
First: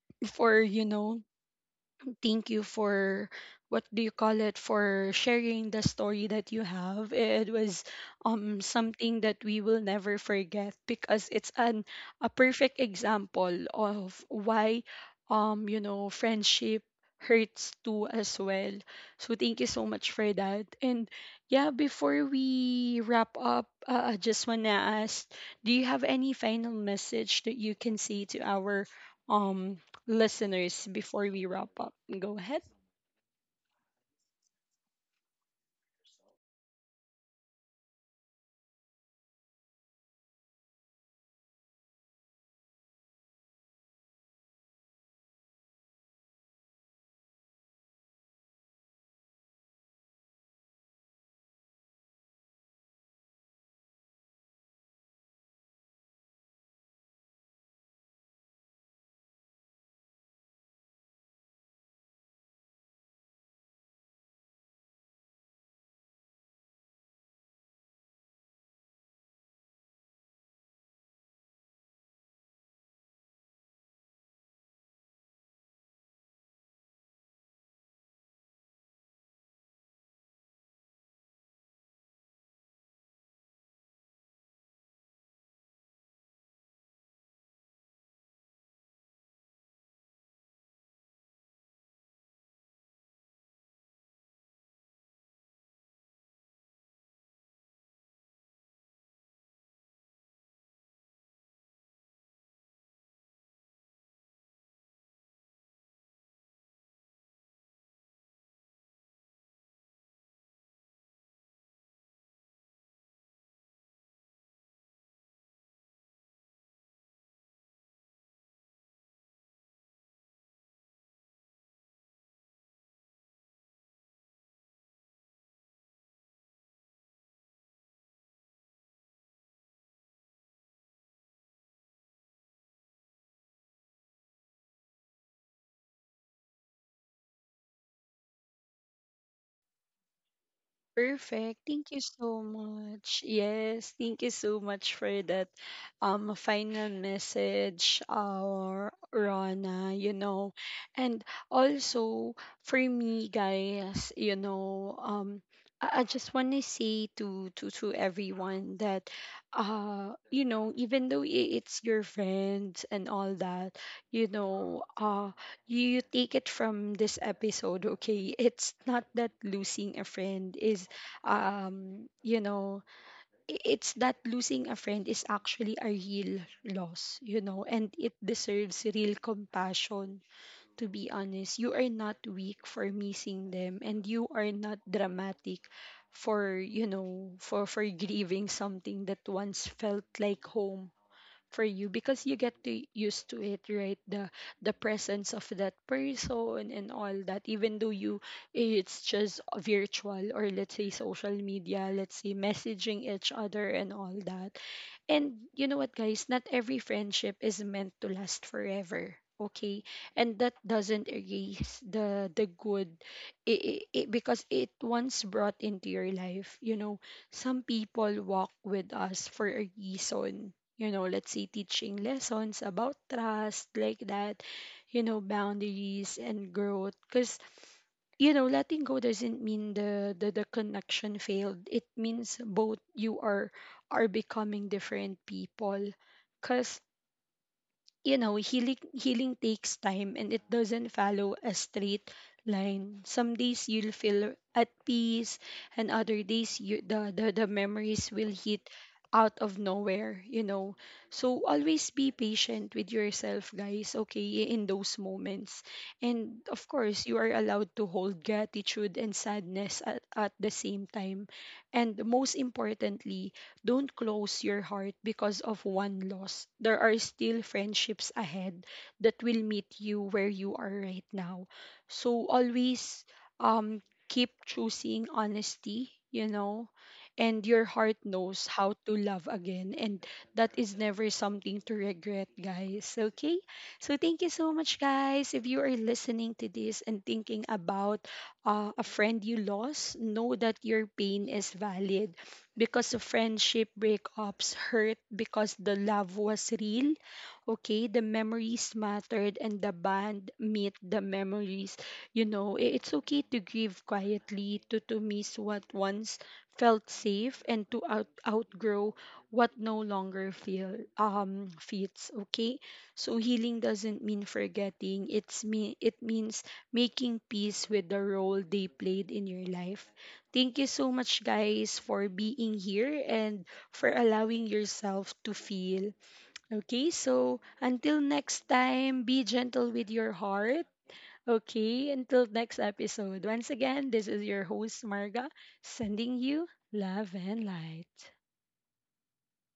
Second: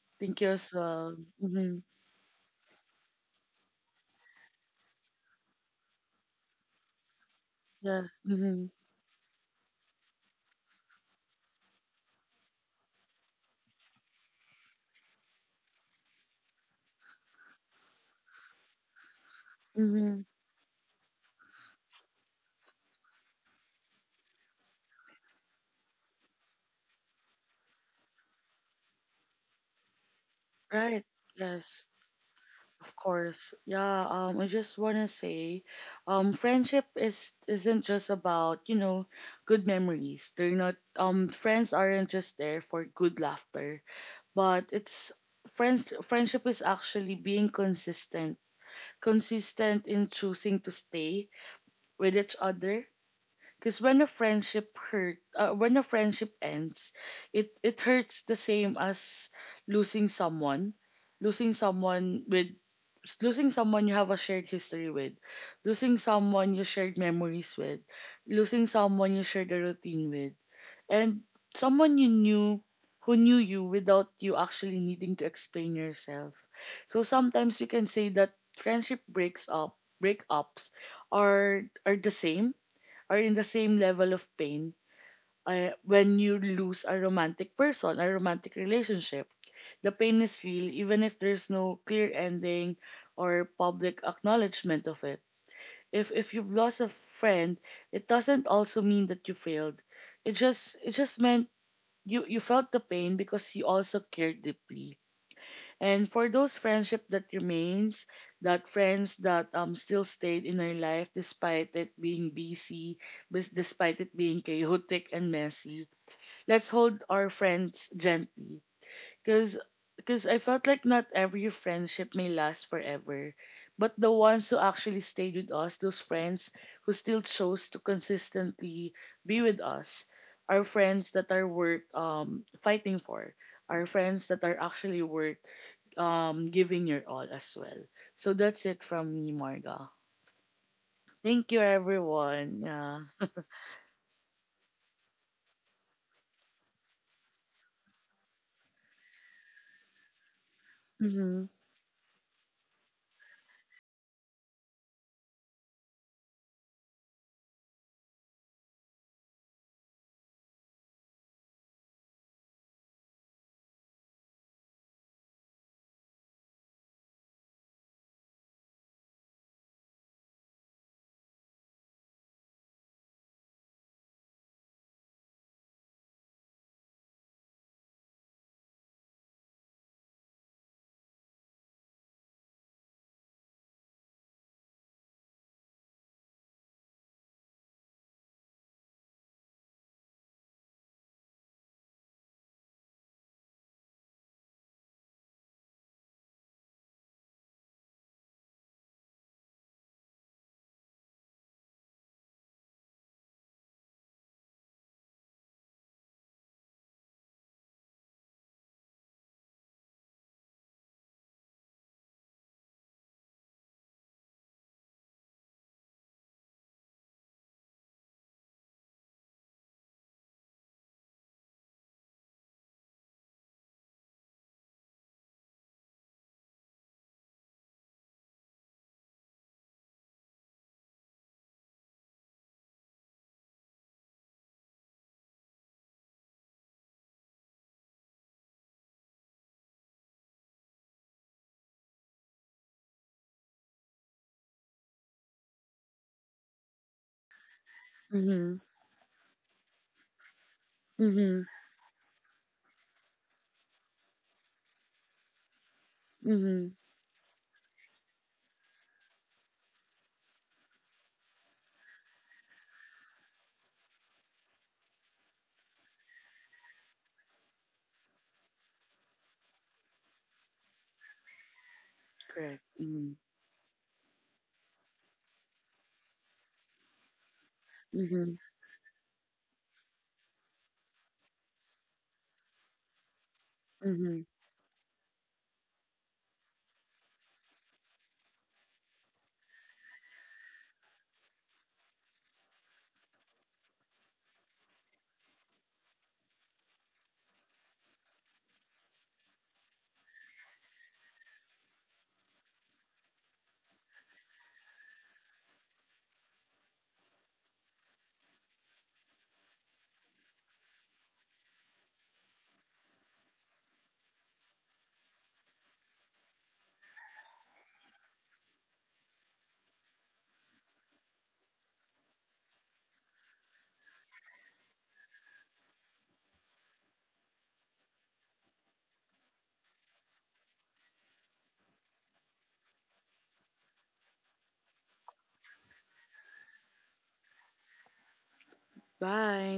Speaker 1: *laughs*
Speaker 2: Thank you
Speaker 1: for,
Speaker 2: as
Speaker 1: you
Speaker 2: well.
Speaker 1: know,
Speaker 2: Mm-hmm.
Speaker 1: thank you for, what do you call it, for sharing the story that you have. It was
Speaker 2: Yes. Mm-hmm.
Speaker 1: something that we will never forget because it's an, a perfect example of why, you know, friendship hurts too as well. So thank you so much
Speaker 2: Mm-hmm.
Speaker 1: for that. And yeah, before we wrap up, I just wanna ask, do you have any final message that you can say to our, um listeners,
Speaker 2: Right.
Speaker 1: before we wrap
Speaker 2: Yes.
Speaker 1: up, go ahead.
Speaker 2: Of course. Yeah. I just wanna say, friendship is isn't just about, you know, good memories. They're not. Friends aren't just there for good laughter, but it's friendship is actually being consistent. Consistent in choosing to stay with each other. Because when a friendship ends, it hurts the same as losing someone, losing someone with, losing someone you have a shared history with, losing someone you shared memories with, losing someone you shared a routine with, and someone you knew, who knew you without you actually needing to explain yourself. So sometimes we can say that breakups are the same, are in the same level of pain when you lose a romantic relationship. The pain is real even if there's no clear ending or public acknowledgement of it. If you've lost a friend, it doesn't also mean that you failed. It just meant you felt the pain because you also cared deeply, and for those friendship that remains, that friends that still stayed in our life despite it being busy, despite it being chaotic and messy, let's hold our friends gently. Cause, cause I felt like not every friendship may last forever, but the ones who actually stayed with us, those friends who still chose to consistently be with us, are friends that are worth fighting for, are friends that are actually worth giving your all as well. So that's it from me, Marga. Thank
Speaker 1: Perfect.
Speaker 2: you,
Speaker 1: Thank you so
Speaker 2: everyone. Yeah.
Speaker 1: much. Yes, thank you so much for that final message, our Rana, you know. And
Speaker 2: Mm-hmm.
Speaker 1: also for me, guys, you know, I just want to say to everyone that, you know, even though, it's your friends and all that, you know, you take it from this episode, okay? It's not that losing a friend is, you know, it's that losing a friend is actually a real loss, you know, and it deserves real compassion. To be honest, you are not weak for missing them, and you are not dramatic for, you know, for grieving something that once felt like home for you, because you get to used to it, right? The presence of that person and all that, even though you, it's just virtual, or let's say social media, let's say messaging each other and all that. And you know what, guys? Not every friendship is meant to last forever. Okay, and that doesn't erase the good, it, because it once brought into your life. You know, some people walk with us for a reason. You know, let's say teaching lessons about trust, like that. You know, boundaries and growth, because, you know, letting go doesn't mean the connection failed, it means both you are becoming different people, because, you know, healing takes time, and it doesn't follow a straight line. Some days you'll feel at peace, and other days you, the memories will
Speaker 2: Mm-hmm.
Speaker 1: hit out of nowhere, you know. So
Speaker 2: Mm-hmm.
Speaker 1: always be patient with yourself, guys, okay, in those moments. And of
Speaker 2: Mm-hmm.
Speaker 1: course, you are allowed to hold gratitude and sadness at the same time. And most importantly, don't close your heart because of one loss. There are still friendships ahead that will meet you where you are right now. So
Speaker 2: Correct.
Speaker 1: always,
Speaker 2: Mm-hmm.
Speaker 1: um keep choosing honesty, you know, and your heart
Speaker 2: Mm-hmm.
Speaker 1: knows how to love again, and that is never something to regret, guys. Okay? So
Speaker 2: Mm-hmm.
Speaker 1: thank you so much, guys, if you are listening to this and thinking about, a friend you lost, know that your pain is valid because of friendship breakups, hurt because the love was real, okay, the memories mattered, and the band meet the memories. You know, it's okay to grieve quietly, to miss what once felt safe, and to out, outgrow what no longer feel, fits, okay? So healing doesn't mean forgetting, it's me, it means making peace with the role they played in your life. Thank you so much, guys, for being here, and for allowing yourself to feel. Okay, so until next time, be gentle with your heart. Okay, until next episode. Once again, this is your host, Marga, sending you love and light.
Speaker 2: Bye.